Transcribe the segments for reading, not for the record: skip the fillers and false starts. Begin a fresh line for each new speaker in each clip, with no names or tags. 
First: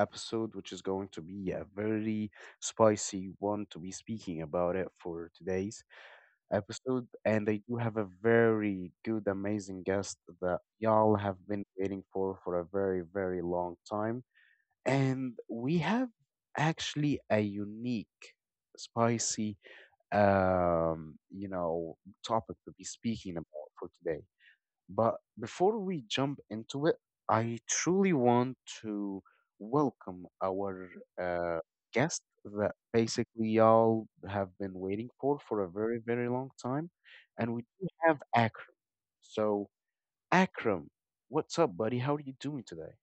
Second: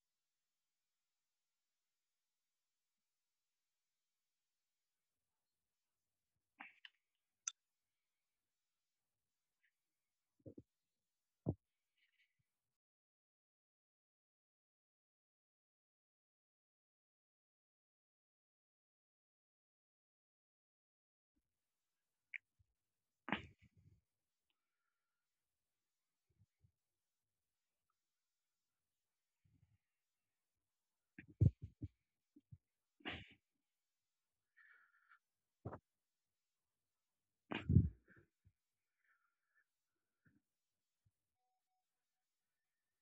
episode, which is going to be a very spicy one to be speaking about it for today's episode. And I do have a very good, amazing guest that y'all have been waiting for a very, very long time. And we have actually a unique, spicy, um, you know, topic to be speaking about for today. But before we jump into it, I truly want to welcome our uh, guest that basically y'all have been waiting for a very, very long time. And we do have Akram. So, Akram, what's up, buddy? How are you doing today?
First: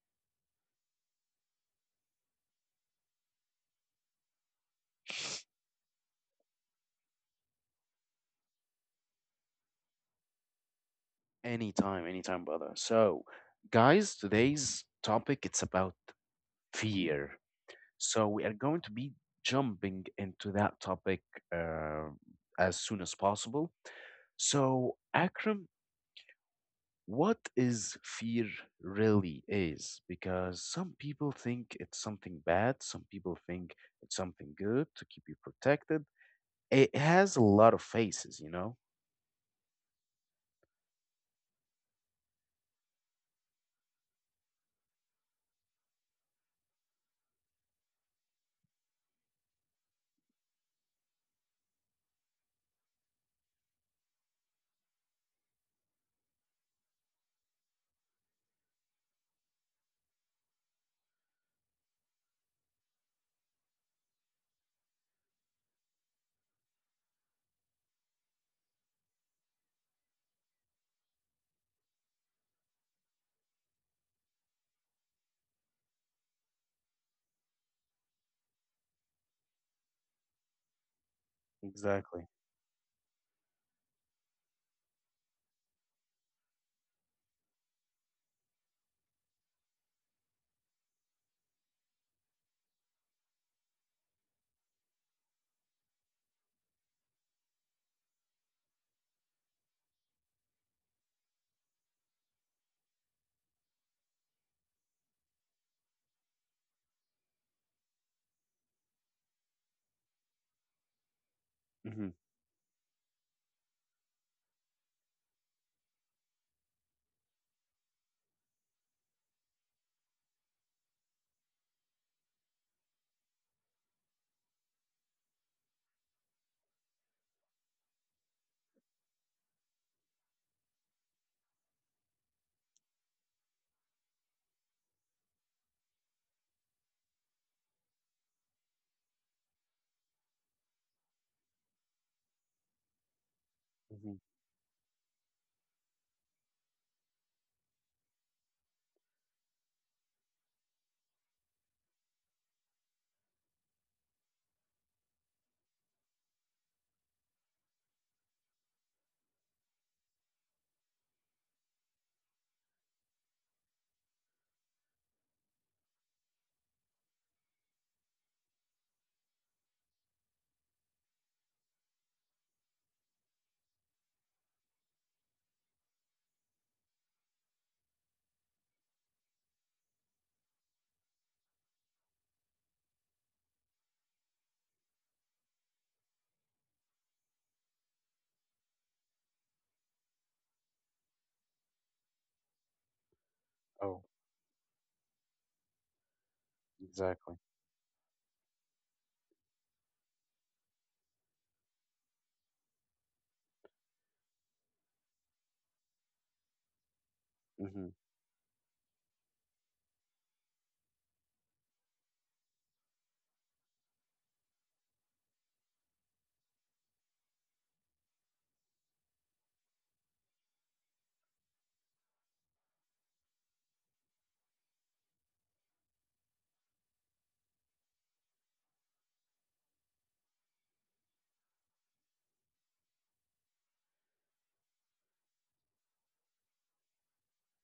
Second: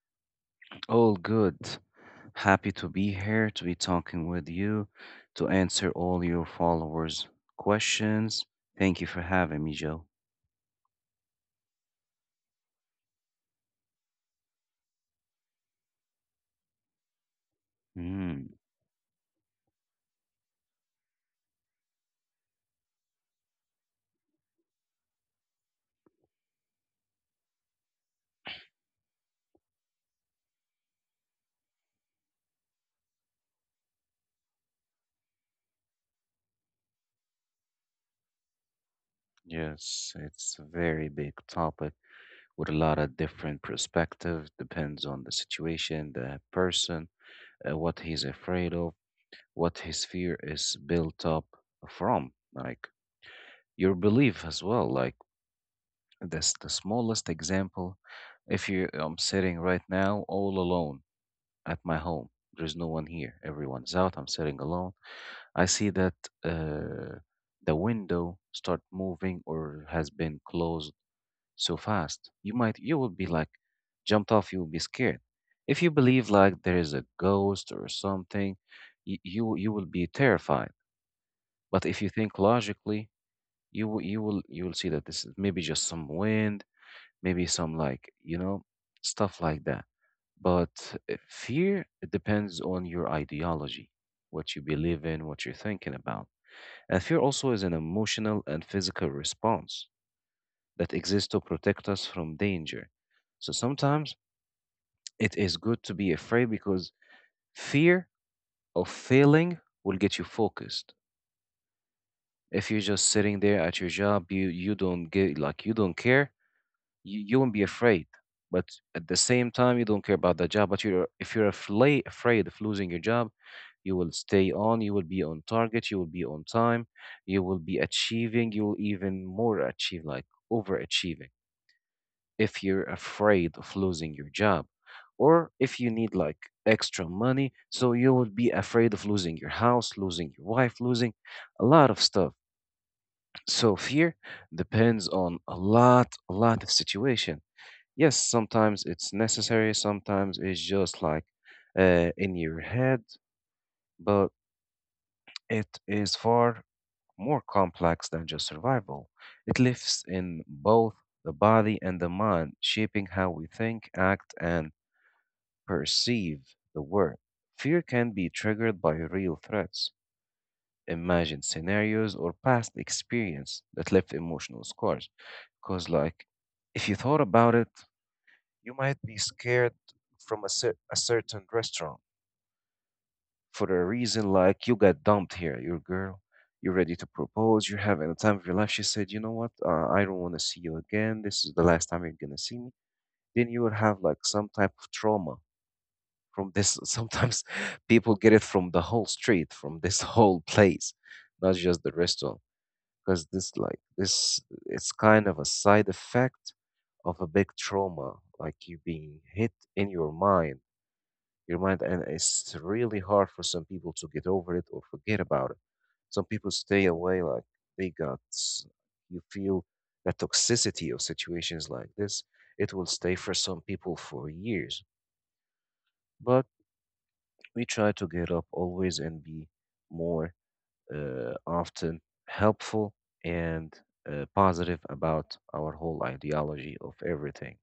All good. Happy to be here to be talking with you, to answer all your followers' questions. Thank you for having me, Joe.
Anytime, anytime, brother. So, guys, today's topic it's about fear. So we
Mm.
are going to be jumping into that topic uh, as soon as possible. So, Akram, what is fear really is? Because some people think it's something bad, some people think it's something good to keep you protected. It has a lot of faces, you know?
Yes, it's a very big topic, with a lot of different perspectives. Depends on the situation, the person, what he's afraid of, what his fear is built up from, like your belief as well, like... That's the smallest example. If you, I'm sitting right now all alone at my home. There's no one here. Everyone's out. I'm sitting alone. I see that uh, the window start moving or has been closed so fast. You will be like jumped off. You will be scared. If you believe like there is a ghost or something, you will be terrified. But if you
Exactly.
think logically, you will see that this is maybe just some wind, maybe some, like, you know, stuff like that. But fear, it depends on your ideology, what you believe in, what you're thinking about. And fear also is an emotional and physical response that exists to protect us from danger. So sometimes it is good to be afraid, because fear of failing will get you focused.
Mm-hmm.
If you're just sitting there at your job, you don't get, like, you don't care, you won't be afraid. But at the same time, you don't care about that job, but you're if you're afraid of losing your job, you will stay on, you will be on target, you will be on time, you will be achieving, you will even more achieve, like overachieving, if you're afraid of losing your job. Or if you need like extra money, so you would be afraid of losing your house, losing your wife, losing a lot of stuff. So fear
Mm-hmm.
depends on a lot of situation. Yes, sometimes it's necessary, sometimes it's just like in your head, but it is far more complex than just survival. It lives in both the body and the mind, shaping how we think, act, and perceive the world. Fear can be triggered by real threats, imagined scenarios, or past experience that left emotional scars. Because, like, if you thought about it, you might be scared from a, a certain restaurant for a reason, like you got dumped here. Your girl, you're ready to propose, you're having the time of your life. She said, "You know what? I don't want to see you again. This is the last time you're going to see me." Then you will have
Oh,
like some type of trauma from this. Sometimes
exactly.
people get it from the whole street, from this whole place, not just the restaurant. Because this, like, this, it's kind of a side effect of a big
Mm-hmm.
trauma, like you being hit in your mind, and it's really hard for some people to get over it or forget about it. Some people stay away, like they got, s- you feel the toxicity of situations like this. It will stay for some people for years, but we try to get up always and be more often helpful, and positive about our whole ideology of everything.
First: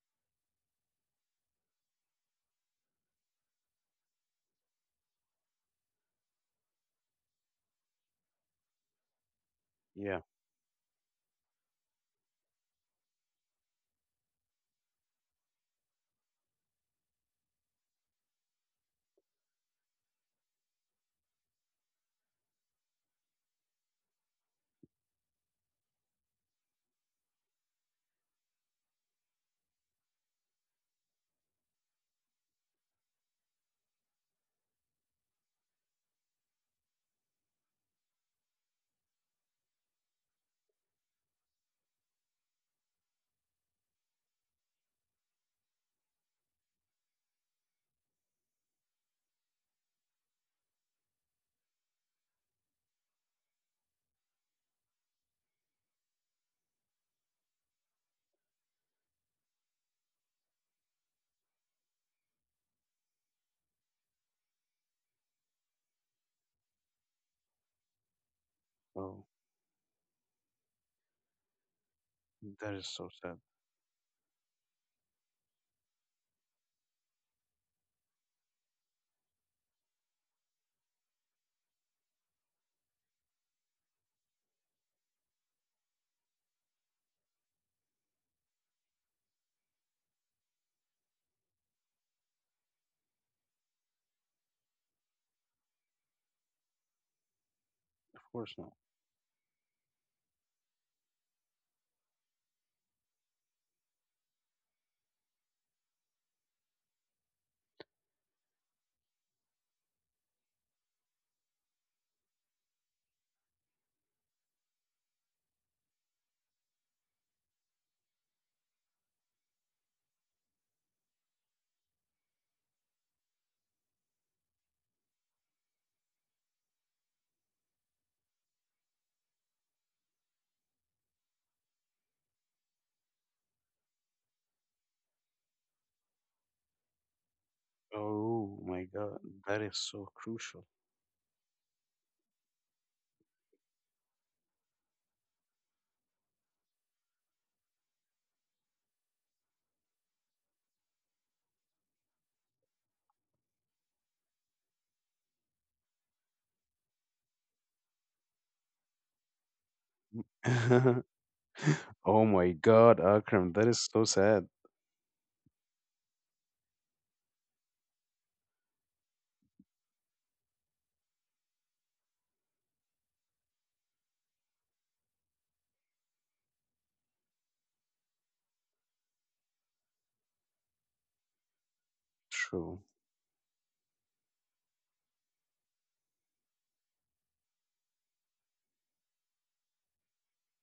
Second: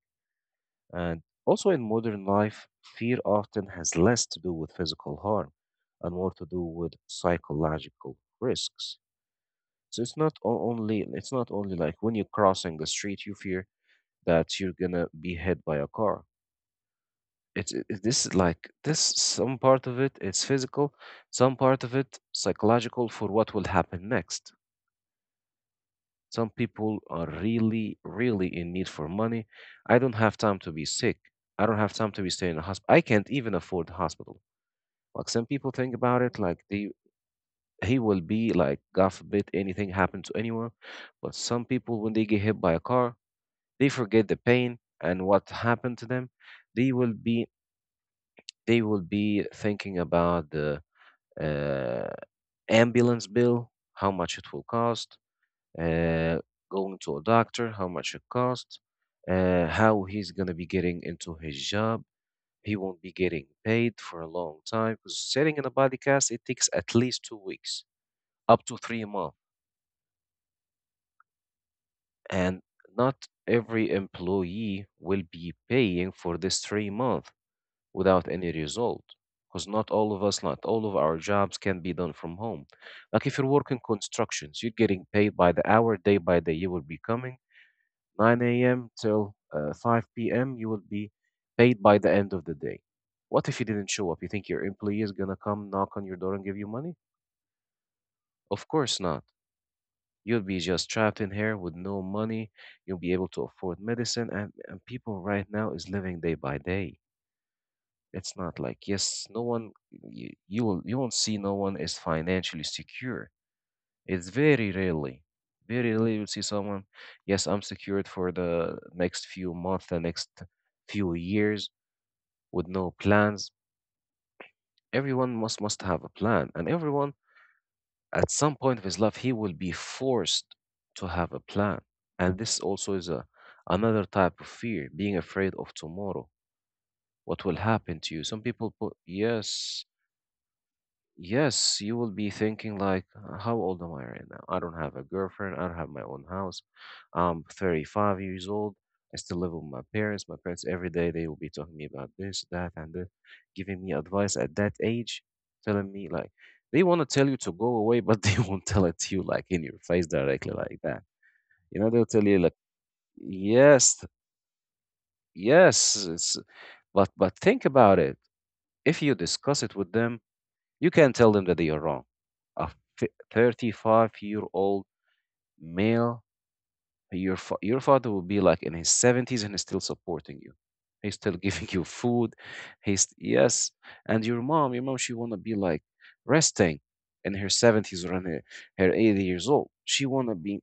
And also in modern life, fear often has less to do with physical harm and more to do with psychological risks. So it's
Yeah.
not o- only it's not only like when you're crossing the street, you fear that you're gonna be hit by a car. This is like, this, some part of it is physical, some part of it psychological for what will happen next. Some people are really, really in need for money. I don't have time to be sick. I don't have time to be staying in a hospital. I can't even afford the hospital. Like some people think about it, like they he will be like, God forbid anything happen to anyone. But some people, when they get hit by a car, they forget the pain and what happened to them. They will be they will be thinking about the uh, ambulance bill, how much it will cost, uh, going to a doctor, how much it costs, how he's going to be getting into his job. He won't be getting paid for a long time, because sitting in a body cast, it takes at least 2 weeks, up to three
Oh,
months. And
that is so
not
sad.
every employee will be paying for this 3 months without any result, because not all of us, not all of our jobs can be done from home. Like if you're working constructions, you're getting paid by the hour, day by day. You will be coming, 9 a.m. till 5 p.m., you will be paid by the end of the day. What if you didn't show up? You think your employee is going to come knock on your door and give you money?
Of course
Of
not.
course not. You'll be just trapped in here with no money. You'll be able to afford medicine, and people right now is living day by day. It's not like, yes, no one, you will, you won't see no one is financially secure. It's very rarely you'll see someone, yes, I'm secured for the next few months, the next few years, with no plans. Everyone must have a plan, and everyone at some point of his life he will be forced to have a plan. And this also is a another type of fear, being afraid of tomorrow, what will happen to you. Some
Oh
people
my
put
God, that is
yes.
so crucial.
Yes, you will be thinking like, how old am I right now? I don't have a girlfriend. I don't have my own house. I'm 35 years old. I still live with my parents. My parents every day they will be talking me about this, that, and this, giving me advice at that age, telling me like they want to tell you to go away, but they won't tell it to you like in your face directly like that. You know, they'll tell
Oh
you like,
my God, Akram, that is
yes,
so sad.
yes, it's..." But think about it. If you discuss it with them, you can tell them that they are wrong. A 35-year-old male, your father will be like in his 70s and he's still supporting you. He's still giving you food.
True.
He's... yes. And your mom, she want to be like resting in her 70s, or in her 80 years old. She want to be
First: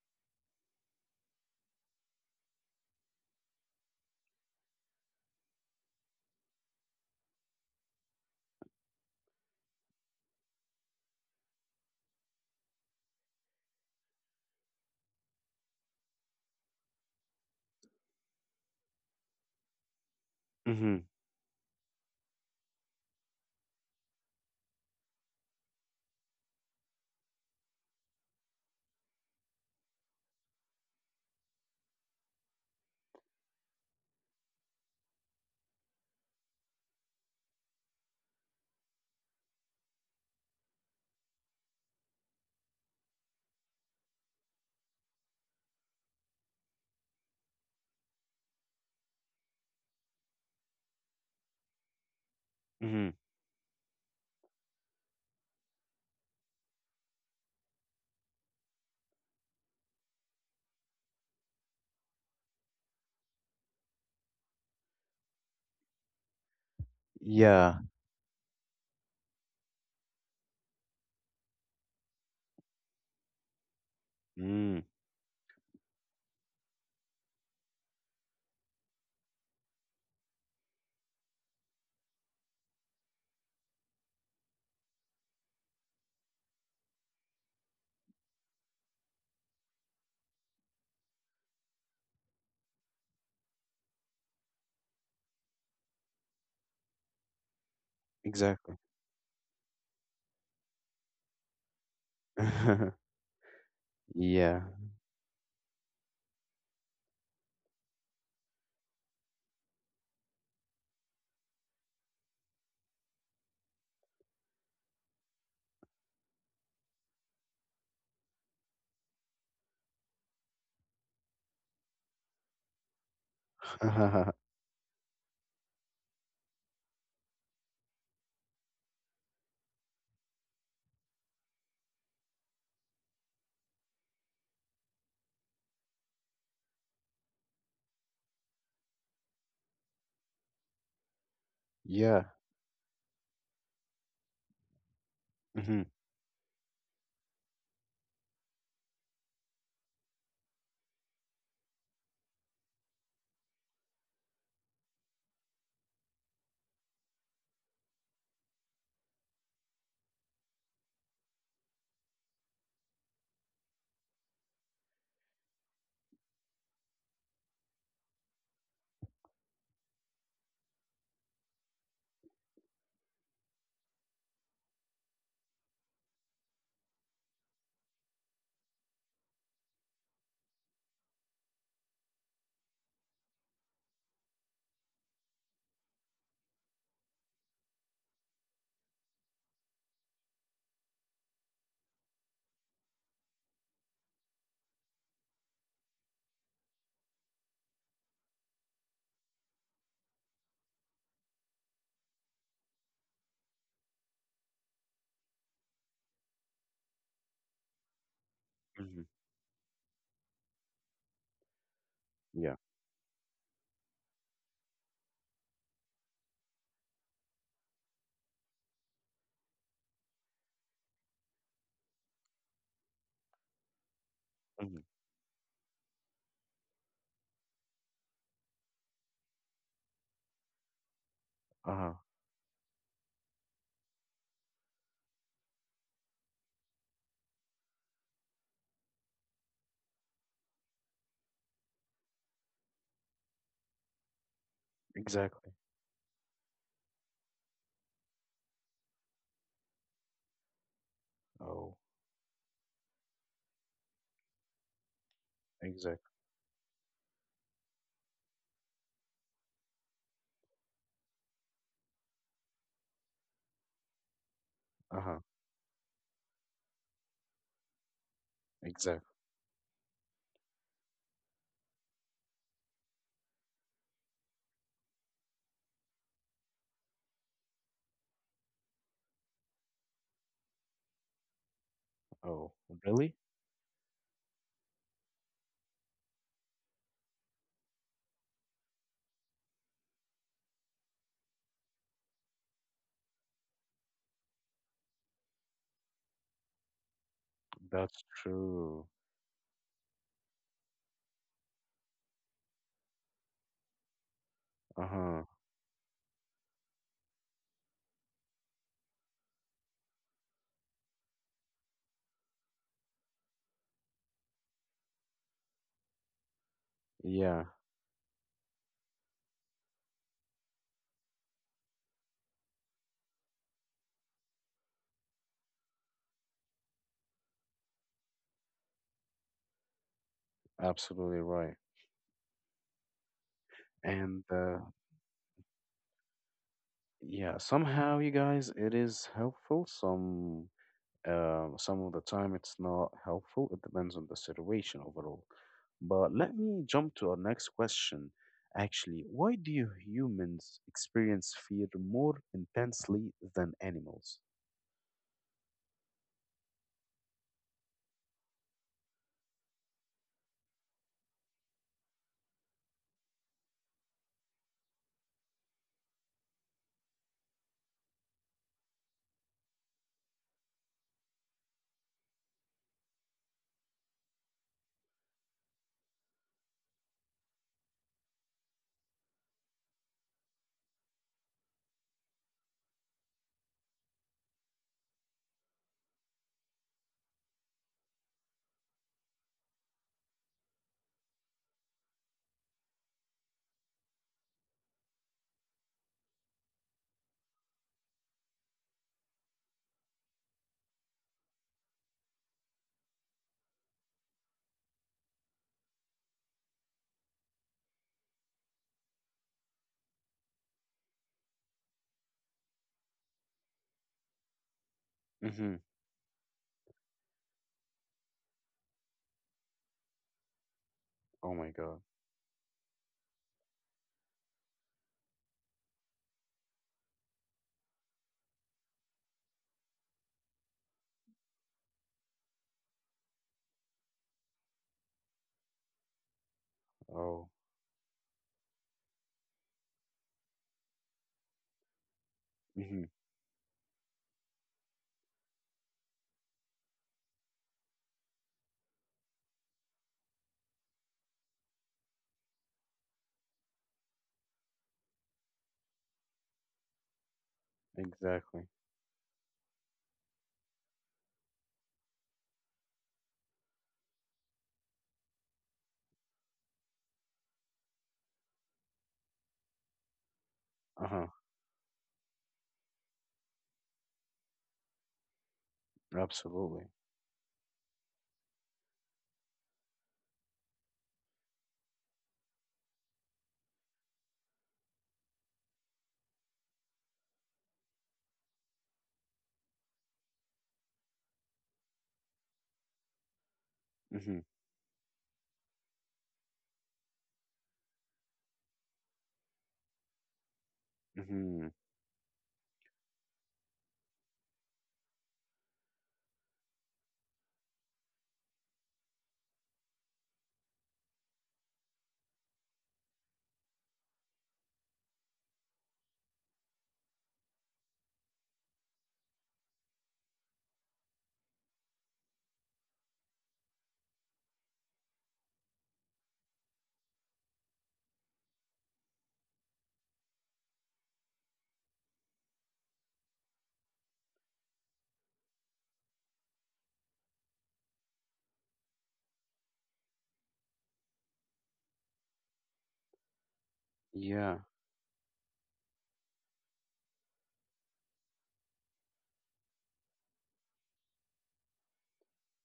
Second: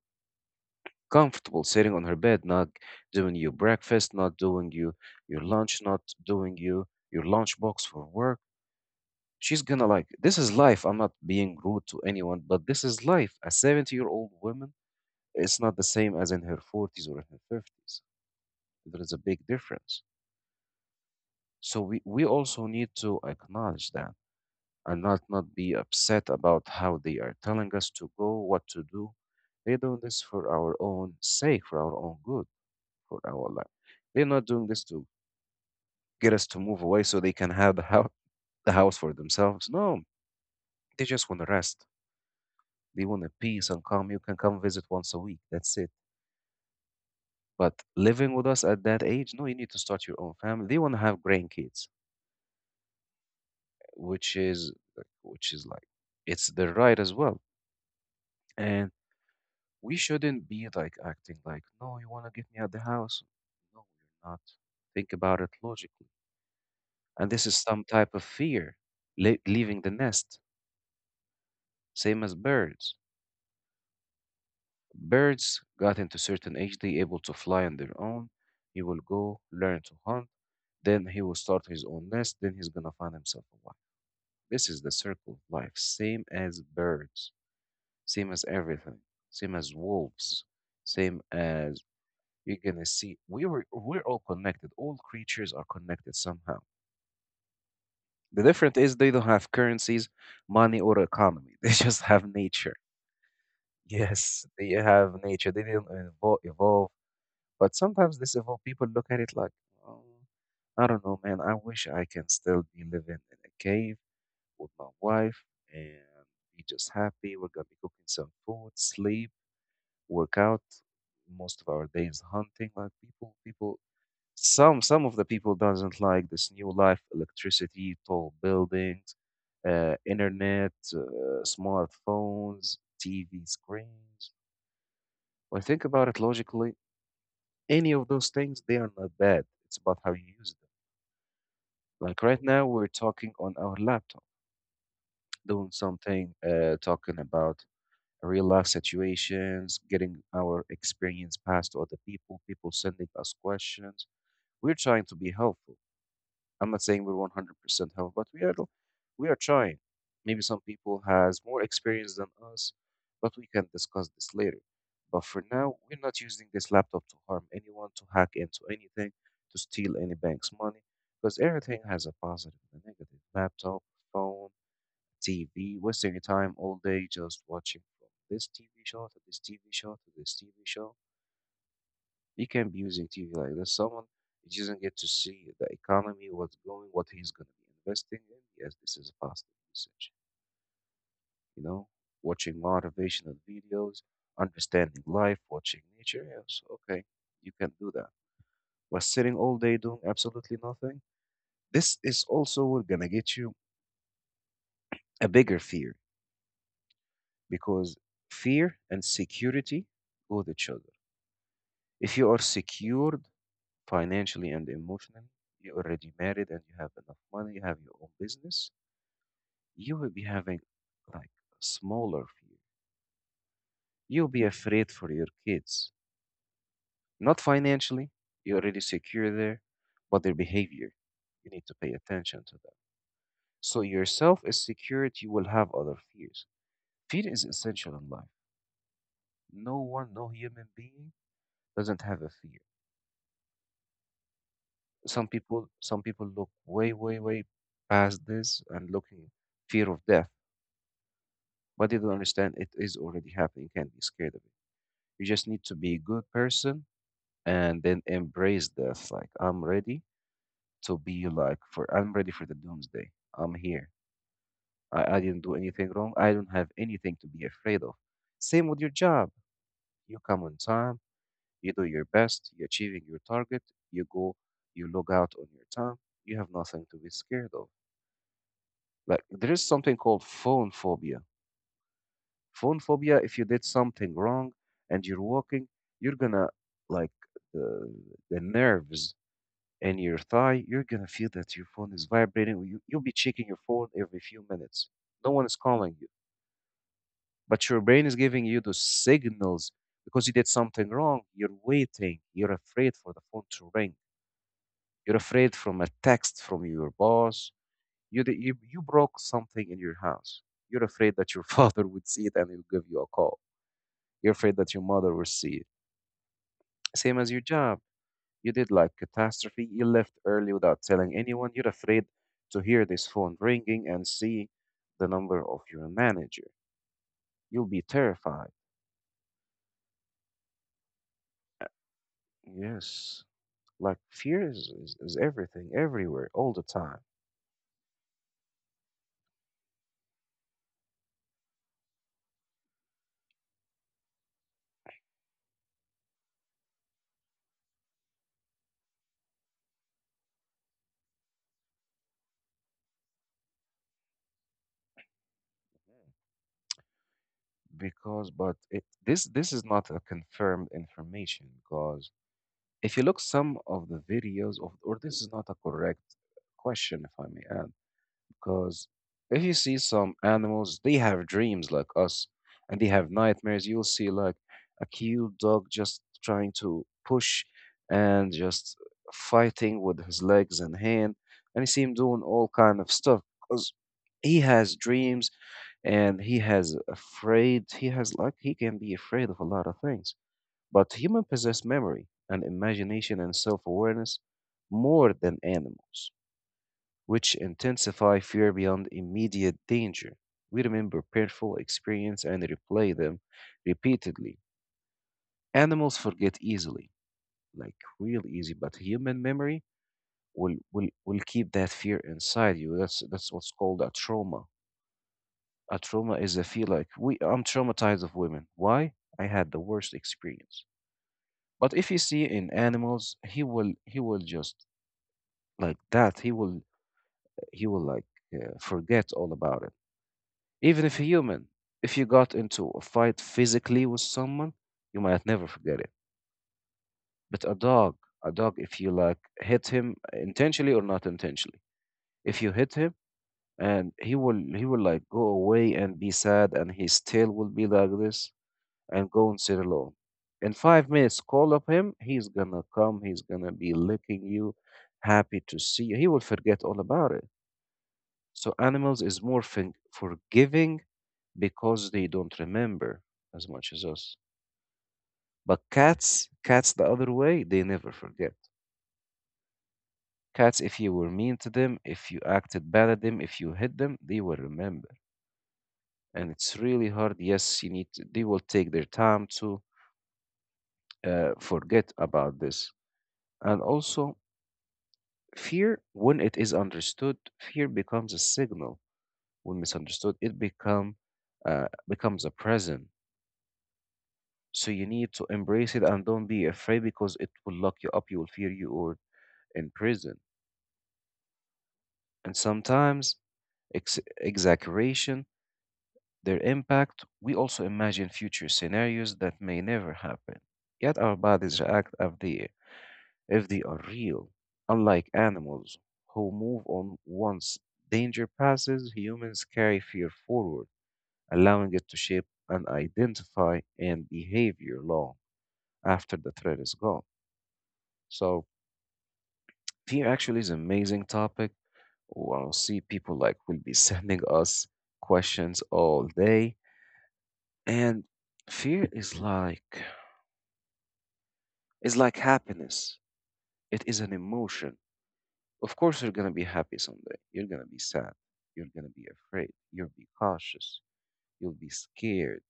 comfortable sitting on her bed, not doing you breakfast, not doing you your lunch, not doing you your lunchbox for work. She's gonna like, this is life. I'm not being rude to anyone, but this is life. A 70-year-old woman is not the same as in her 40s, or in her 50s. There is a big difference.
Mm-hmm.
So we also need to acknowledge that, and not be upset about how they are telling us to go, what to do. They're doing this for our own sake, for our own good, for our life. They're not doing this to get us to move away so they can have the, the house for themselves. No, they just want to rest. They want a peace and calm. You can come visit once a week. That's it. But living with us at that age, no, you need to start your own family. They want to have grandkids,
Mm-hmm.
which is like it's their right as well. And we shouldn't be like acting like, no, you want to get me out the house. No, you're not. Think about it logically. And this is some
Yeah.
type of fear, leaving the nest, same as birds.
Mm,
Birds got into certain age, they able to fly on their own. You will go learn to hunt. Then he will start his own nest. Then he's gonna find himself a wife. This is the circle of life. Same as birds, same as everything, same as wolves, same as... you're gonna see. We're all connected. All creatures are connected somehow. The difference
exactly.
is they don't have currencies, money, or economy. They just have nature. Yes,
Yeah.
they have nature. They didn't evolve, but sometimes this evolve. People look at it like, oh, I don't know, man. I wish I can still be living in a cave with my wife and be just happy. We're gonna be cooking some food, sleep, work out. Most of our days hunting. Like people, people. Some of the people doesn't like this new life: electricity, tall buildings, internet, smartphones, TV screens. When I think about it logically, any of those things they are not bad. It's about how you use them. Like
Yeah.
right now, we're talking on our laptop doing
Mm-hmm.
something, talking about real life situations, getting our experience passed to other people, people sending us questions. We're trying to be helpful. I'm not saying we're 100% helpful, but we are trying. Maybe some people has more experience than us, but we can discuss this later. But for now, we're not using this laptop to harm anyone, to hack into anything, to steal any bank's money, because everything has a positive and a negative. Laptop, phone, TV, wasting your time all day just watching from this TV show to this TV show to this TV show. You can't be using TV like this. Someone you doesn't get to see the economy, what's going, what he's going to be investing in. Yes, this is a positive usage. You know, watching motivational videos, understanding life, watching nature. Yes, okay, you can do that. But sitting all day doing absolutely nothing, this is also what gonna get you a bigger fear because fear and
Mm-hmm.
security go with each other. If you are
Yeah.
secured financially and emotionally, you're already married and you have enough money, you have your own business, you will be having like smaller fear. You'll be
Mm-hmm.
afraid for your kids. Not financially, you're already secure there, but their behavior, you need to pay
Uh-huh.
attention to that. So yourself is secured, you will have other fears. Fear is essential in life. No one, no human being doesn't have a fear. some
Exactly.
people some people look way past this and looking fear of death,
Oh,
but they don't understand it is already happening. You can't be scared of it. You just need to be a
exactly.
good person and then embrace death. Like I'm ready to be like for I'm ready for the doomsday. I'm here. I
Uh-huh.
didn't do anything wrong. I don't have anything to be afraid of. Same with your
Exactly.
job. You come on time, you do your best, you're achieving your target, you go, you log out on your time, you have nothing to be scared of. Like there is something called phone phobia.
Oh,
Phone phobia,
really?
if you did something wrong and you're walking, you're gonna like the the nerves in your thigh, you're gonna feel that your phone is vibrating. You'll be checking your phone every few minutes. No one is calling you, but your brain
That's
is giving you those
true.
signals because you did something wrong. You're waiting. You're afraid for the phone to ring. You're
Uh-huh.
afraid from a text from your boss. You broke something in your house. You're afraid that your father would see it and he'll give you a call. You're afraid that your mother will see it. Same as your
Yeah,
job. You did like catastrophe. You left early without telling anyone. You're afraid to hear this phone ringing and see the number of your manager. You'll be terrified.
absolutely right.
Yes, like
And
fear is everything, everywhere, all the time.
yeah, somehow you guys, it is helpful. Some of the time it's not helpful. It depends on the situation overall. But let me jump to our next question. Actually, why do humans experience fear more intensely than animals?
Because, but it, this is not a confirmed information because if you look some of the videos of, or this is not a correct question, if I may add, because if you see some animals, they have dreams like us, and they have nightmares. You'll see like a cute dog just trying to push and just fighting with his legs and hand, and he seems doing all kind of stuff because he has dreams and he has afraid. He has like he can be afraid of a lot of things. But humans possess memory and imagination and self awareness more than animals, which intensify fear beyond immediate danger. We remember painful experience and replay them repeatedly. Animals forget easily, like real easy, but human memory will keep that fear inside you. That's what's called a trauma.
Mm-hmm.
A trauma is a feel like we I'm traumatized of women. Why? I had the worst experience.
Oh my
But
God.
if you see in animals, he will just like that. He will like forget all about it. Even if human, if you got into a fight physically with someone, you might never forget it.
Oh.
But a dog, if you like hit him intentionally or not intentionally, if you hit
Mm-hmm.
him and he will like go away and be sad, and his tail will be like this and go and sit alone. In 5 minutes, call up him. He's gonna come. He's gonna be licking you, happy to see you. He will forget all about it. So
Exactly.
animals is more forgiving because they don't remember as much as us. But cats, cats the other way, they never forget. Cats, if you
Uh-huh.
were mean to them, if you acted bad at them, if you hit them, they will remember. And it's
Absolutely.
really hard. Yes, you need. To, they will take their time to forget about this. And also, fear, when it is understood, fear becomes a signal. When misunderstood, it becomes a present.
Mm-hmm.
So you need to embrace it and don't be afraid because it will lock you up. You will fear you or in prison.
Mm-hmm.
And sometimes exaggeration, their impact. We also imagine future scenarios that may never happen. Yet our bodies react as they if they are real. Unlike animals, who move on once danger passes, humans carry fear forward, allowing it to shape and identify and behavior long after the threat is gone. So, fear actually is an amazing topic. Well, I'll see people like will be sending us questions all day, and fear is like happiness. It is an
Yeah.
emotion. Of course, you're going to be happy someday. You're going to be sad. You're going to be afraid. You'll be cautious. You'll be scared.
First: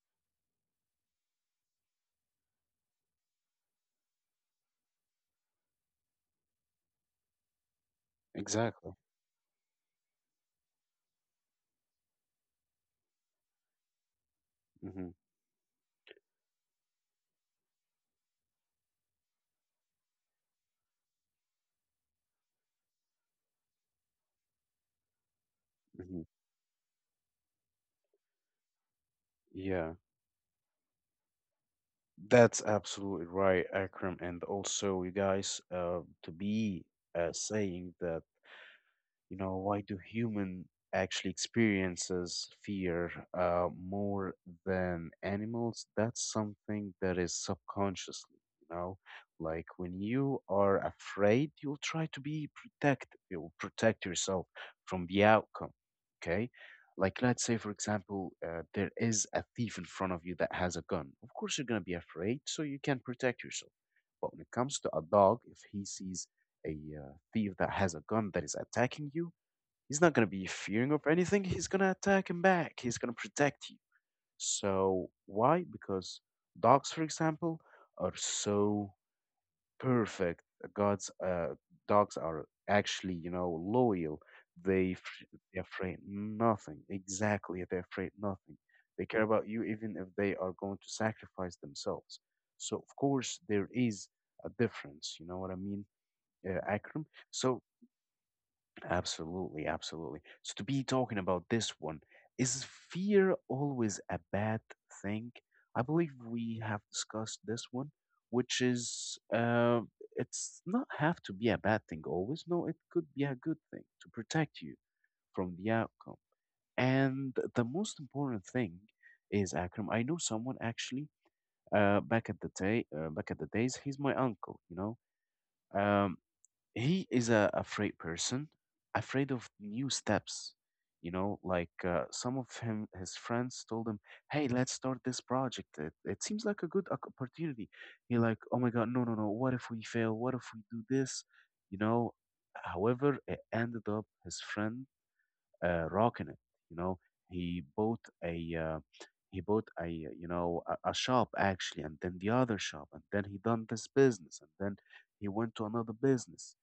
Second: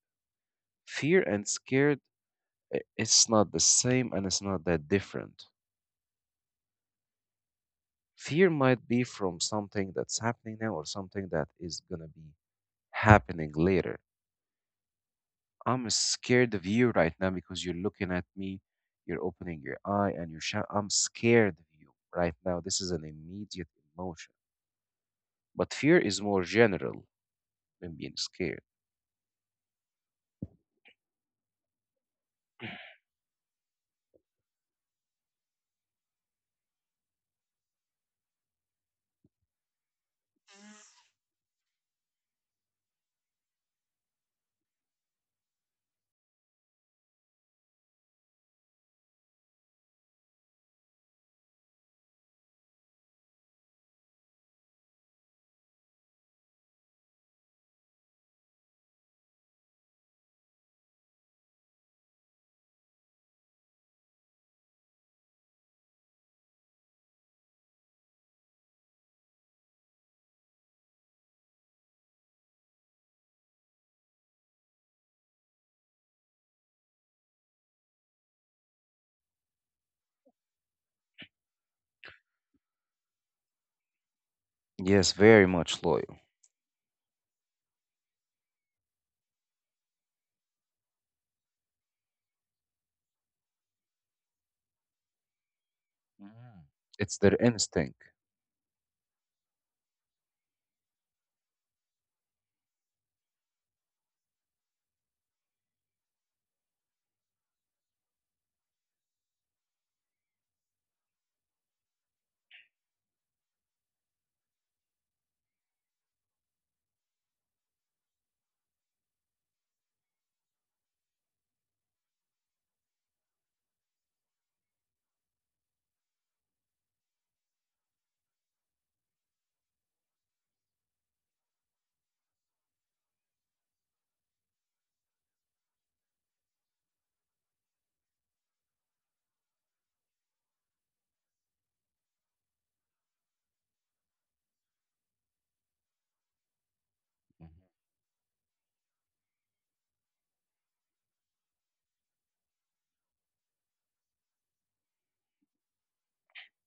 Fear and scared, it's not the same and it's not that different. Fear might
Exactly.
be from something that's happening now or something that is going to be happening later.
Mm-hmm.
I'm scared of you right now because you're looking at me, you're opening your eye, and you're shout, I'm scared of you right now. This is an immediate emotion. But fear
Mm-hmm.
is more general than being scared.
Yeah. That's absolutely right, Akram. And also, you guys, to be saying that you know why do human actually experiences fear more than animals, that's something that is subconsciously, you know, like when you are afraid, you'll try to be protected, you'll protect yourself from the outcome. Okay, like let's say, for example, there is a thief in front of you that has a gun. Of course you're going to be afraid, so you can protect yourself. But when it comes to a dog, if he sees a thief that has a gun that is attacking you, he's not going to be fearing of anything. He's going to attack him back. He's going to protect you. So why? Because dogs, for example, are so perfect. God's Dogs are actually, you know, loyal. They
Yes,
f-
very
they're
much
afraid
loyal.
nothing. Exactly, they're afraid nothing. They care about you even if they are going to sacrifice themselves. So of course there is a difference. You know what I mean,
Mm,
Akram?
it's their
So
instinct.
Absolutely, absolutely. So to be talking about this one, is fear always a bad thing? I believe we have discussed this one, which is it's not have to be a bad thing always. No, it could be a good thing to protect you from the outcome. And the most important thing is Akram. I know someone actually, back at the days, he's my uncle. You know, he is a afraid person, afraid of new steps. You know, like his friends told him, "Hey, let's start this project. It seems like a good opportunity." He like, "Oh my God, no, no, no! What if we fail? What if we do this?" You know. However, it ended up his friend rocking it. You know,
Mhm.
he bought a uh, he bought a shop actually, and then the other shop, and then he done this business, and then he went to another business.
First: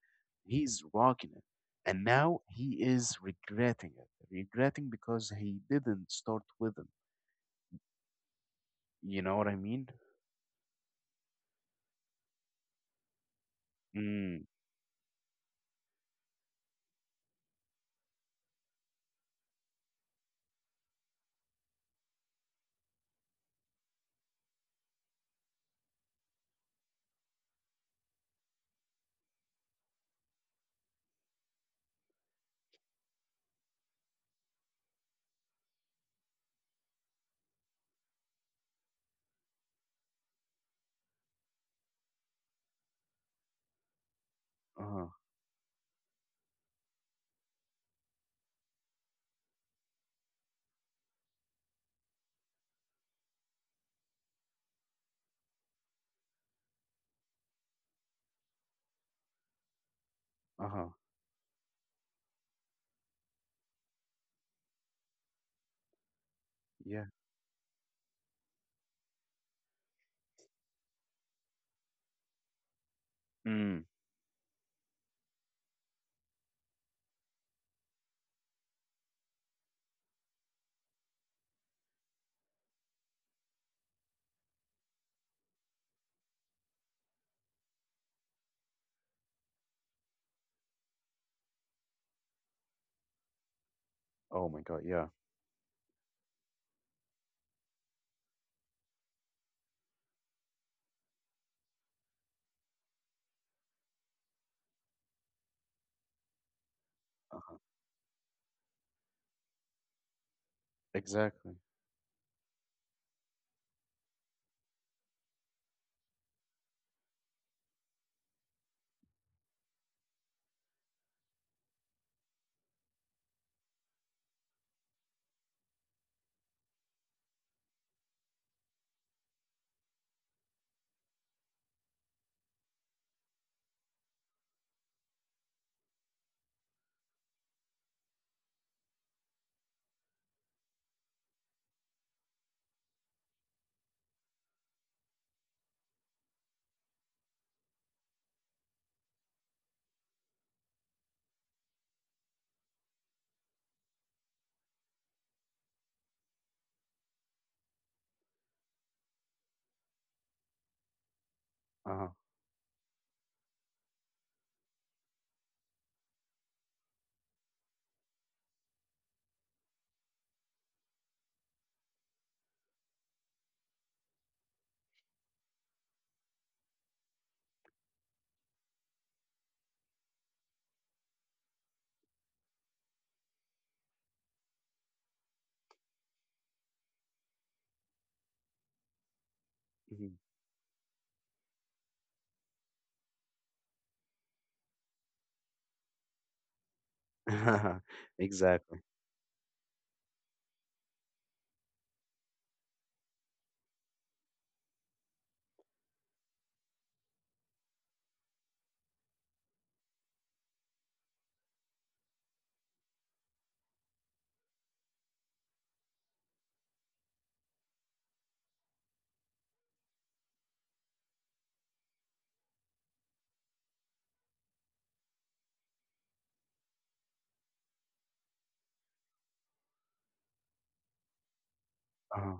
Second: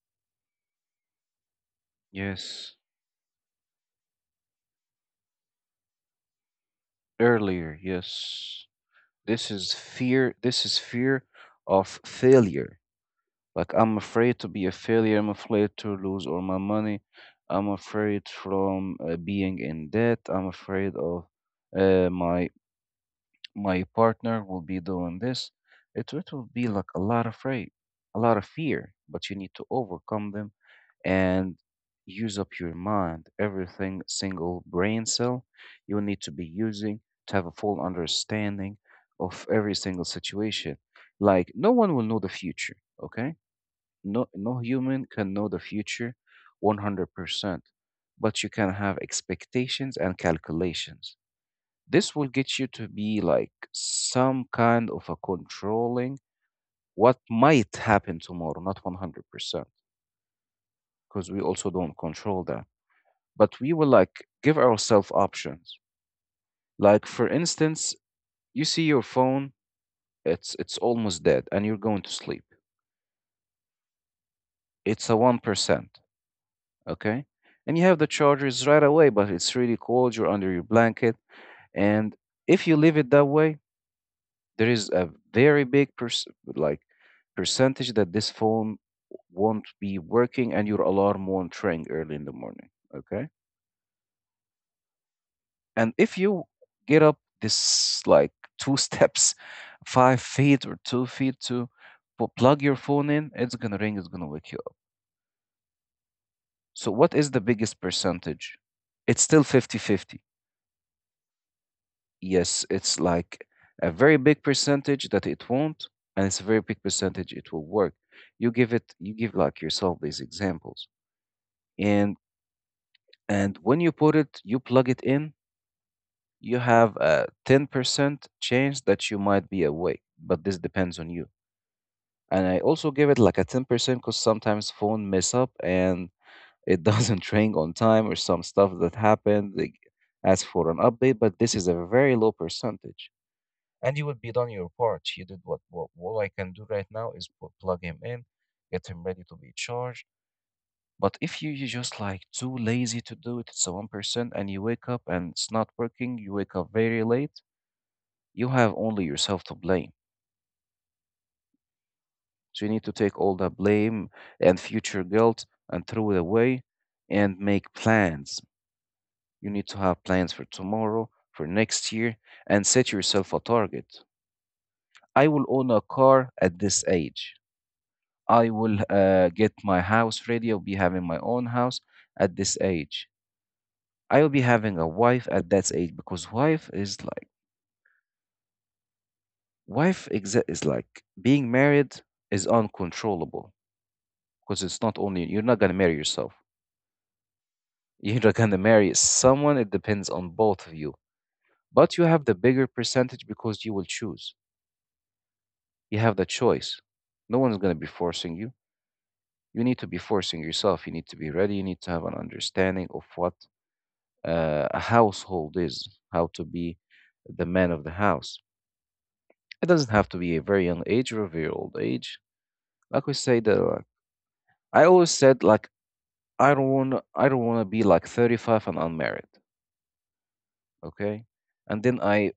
He's rocking it, and now
Yes,
he is regretting it, regretting because he didn't start with him.
earlier. Yes,
You know what
this
I
is
mean?
fear. This is fear of failure. Like I'm afraid
Mm.
to be a failure. I'm afraid to lose all my money. I'm afraid from being in debt. I'm afraid of my my partner will be doing this. It will be like a lot of afraid, a lot of fear. But you need to overcome them and use up your mind, everything single brain cell you will need to be using to have a full understanding of every single situation. Like no one will know the future, okay? No
Uh
human
huh.
can know the future 100%, but you can have expectations and calculations. This will get you to be like some kind of a controlling what might happen tomorrow, not 100%,
Uh huh.
because we also don't control that, but we will like give ourselves options.
Yeah.
Like for instance, you see your phone, it's almost dead and you're going to sleep.
Mm.
It's a 1%, okay? And you have the chargers right away, but it's really cold, you're under your blanket, and if you leave it that way, there is a very big like percentage that this phone won't be working and your alarm won't ring early in the morning, okay?
Oh my God. Yeah.
And if you get up this like two steps, 5 feet or 2 feet to plug your phone in, it's gonna ring, it's gonna wake you up. So what is
Uh
the
huh.
biggest percentage? It's still 50-50.
Exactly.
Yes, it's like a very big percentage that it won't, and it's a very big percentage it will work. You give like yourself these examples. And and when you put it, you plug it in, you have a 10% chance that you might be awake, but this depends on you, and I also give it like a 10% because sometimes phone mess up and it doesn't ring on time or some stuff that happened. They ask for an update, but this is a very low percentage. And you would be done your part. You did what all I can do right now is plug him in, get him ready to be charged. But if you, you're just like too lazy to do it, it's a 1%, and you wake up and it's not working, you wake up very late, you have only yourself to blame.
Uh huh.
So you need to take all the blame and future guilt and throw it away and make plans. You need to have plans for tomorrow, for next year, and set yourself a target. I will own a car at this age. I will get my house ready. I'll be having my own house at this age. I will be having a wife at that age because wife is like is like being married is uncontrollable because it's not only you're not gonna marry yourself.
Hmm.
You're gonna
Exactly.
marry someone. It depends on both of you. But you have the bigger percentage because you will choose. You have the choice. No one's gonna be forcing you. You need to be forcing yourself. You need to be ready. You need to have an understanding of what a household is, how to be the man of the house. It doesn't have to be a very young age or a very old age. Like we say that, I always said like I don't want to be like 35 and unmarried. Okay, and then
Uh huh.
I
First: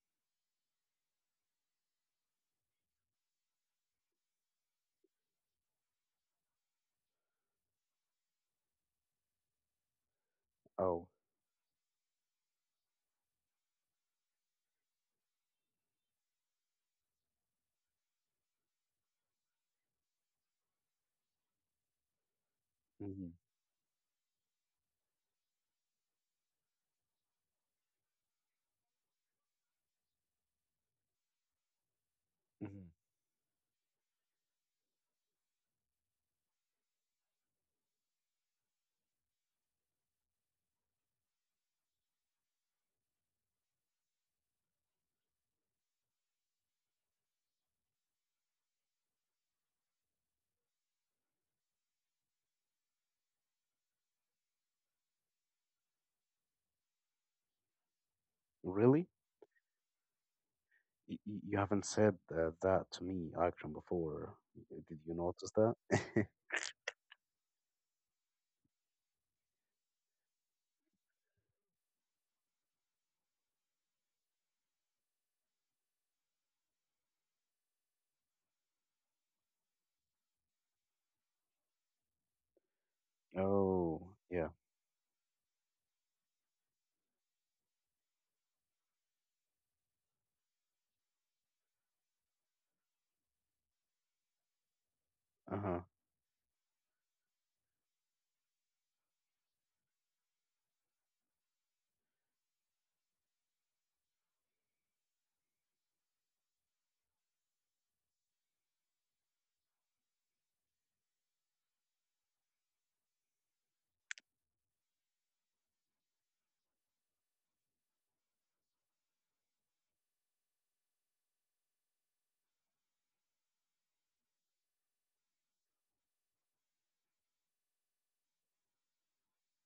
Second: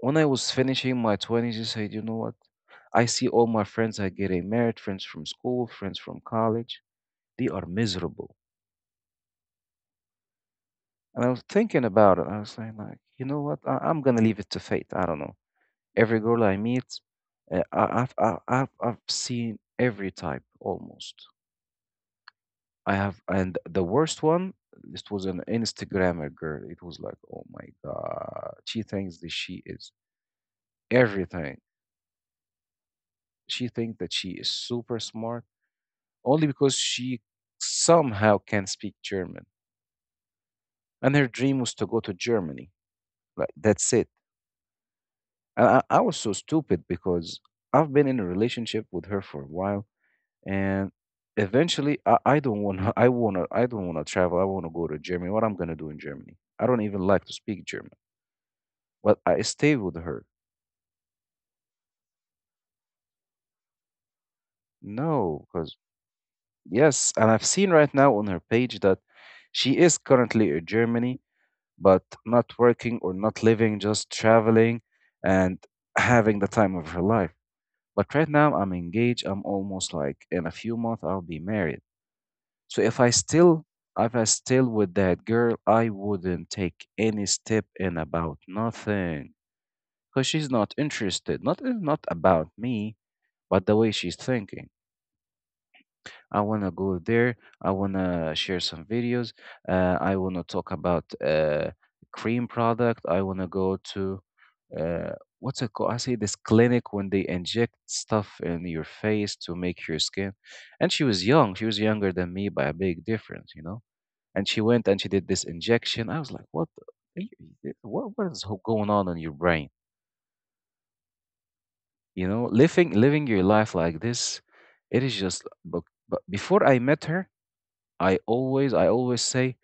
when I was finishing my 20s, I said, you know what? I see all my friends are getting married, friends from school, friends from college. They are miserable.
Oh.
And I was thinking about it. I was saying, like, you know what? I'm going to leave it to fate. I don't know. Every girl I meet, I've seen every type almost. I have,
Mm-hmm.
and the worst one, this was an Instagrammer girl. It was like, oh my God. She thinks that she is everything.
Mm-hmm.
She thinks that she is super smart only because she somehow can speak German. And her dream was to go to Germany. Like, that's it. And I was so stupid because I've been in a relationship with her for a while, and eventually I don't want to. I don't want to travel. I want to go to Germany. What I'm gonna do in Germany? I don't even like to speak German.
Really?
But I stay with her.
You haven't said that to me, Akram, before. Did you
No,
notice that?
because yes, and I've seen right now on her page that she is currently in Germany but not working or not living, just traveling and having the time of her life. But right now, I'm engaged. I'm almost like in a few months, I'll be married. So if I still,
Oh,
if I
yeah.
still with that girl, I wouldn't take any step in about nothing because she's not interested. Not about me, but the way she's thinking.
Uh-huh.
I wanna go there. I wanna share some videos. I wanna talk about cream product. I wanna go to uh, what's it called? I say this clinic when they inject stuff in your face to make your skin. And she was young. She was younger than me by a big difference, you know. And she went and she did this injection. I was like, what? Going on in your brain? You know, living your life like this, it is just. But before I met her, I always say,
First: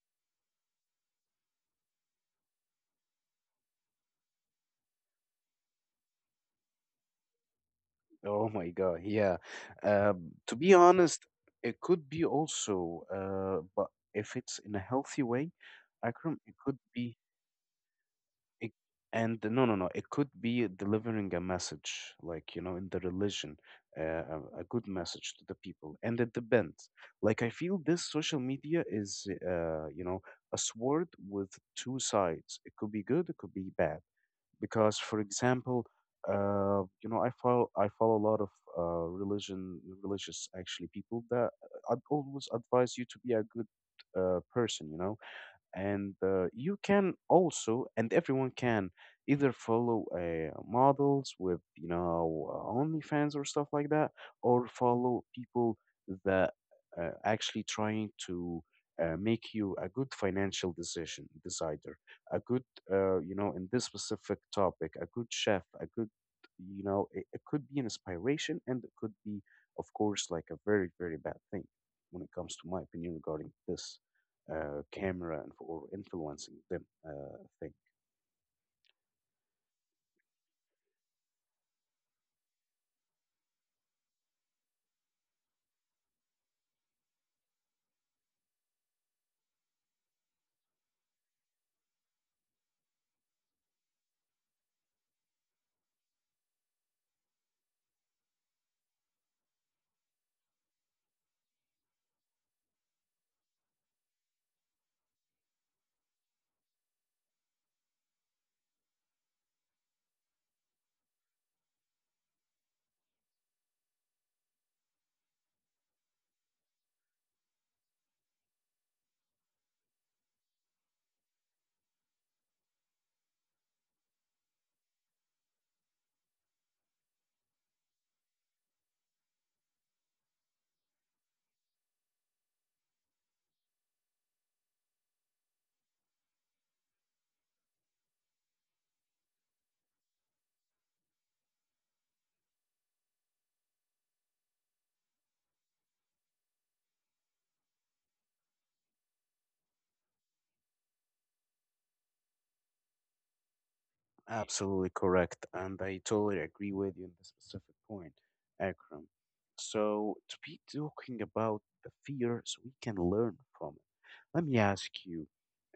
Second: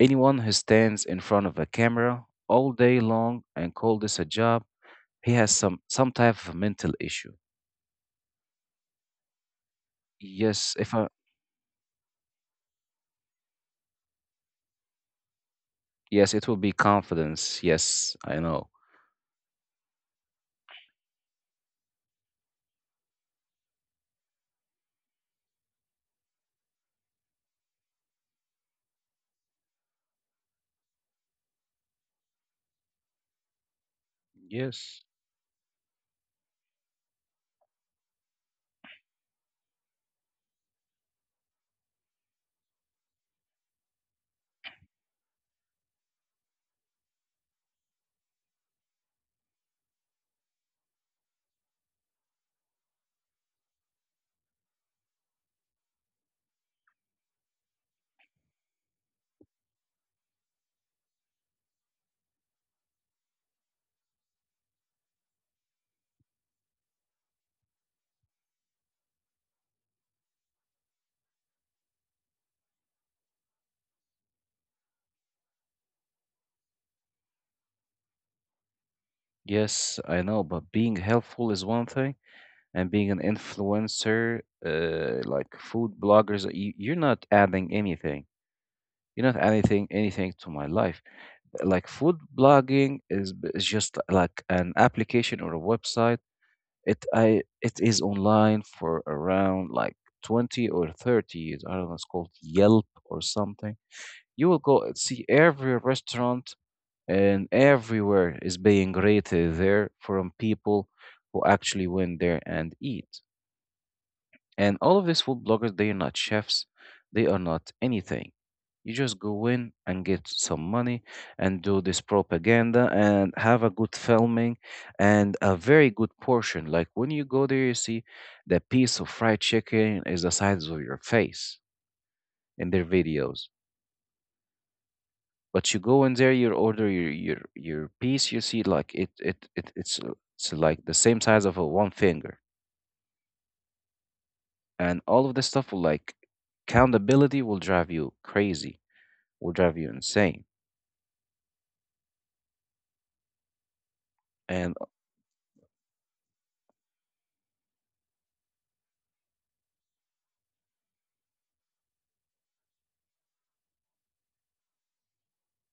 anyone who stands in front of a camera all day long and call this a job, he has some type of mental issue.
Oh my God. Yeah. To be
Yes, if I
honest, it could be also, but if it's in a healthy way,
yes,
Akram,
it
it
will be
could be.
confidence. Yes, I know.
It, and no, no, no. It could be delivering a message, like, you know, in the religion, a good message to the people. And it depends. Like, I feel this social media is, a sword with two sides. It could be good, it could be bad. Because,
Yes,
for example, I follow a lot of religion religious actually people that always advise you to be a good person. You know, and you can also, and everyone can either follow models with OnlyFans or stuff like that, or follow people that actually trying to make you a good financial decision decider, a good in this specific topic a good chef, a good, it could be an inspiration, and it could be of course like a very very bad thing when it comes to my opinion regarding this camera and for influencing them thing.
yes, I know. But being helpful is one thing, and being an influencer, like food bloggers, you're not adding anything. You're not anything, anything to my life. Like food blogging is just like an application or a website. It is online for around like 20 or 30 years. I don't know. It's called Yelp or something. You will go and see every restaurant, and everywhere is being rated there from people who actually went there and eat. And all of these food bloggers, they are not chefs, they are not anything. You just go in and get some money and do this propaganda and have a good filming and a very good portion. Like when you go there, you see the piece of fried chicken is the size of your face in their videos. But you go in there, you order your your piece, you see like it's like the same size of a one finger, and all of this stuff will like accountability will drive you crazy, will drive you insane. And
Absolutely correct, and I totally agree with you on this specific point, Akram. So to be talking about the fear, so we can learn from it. Let me ask you,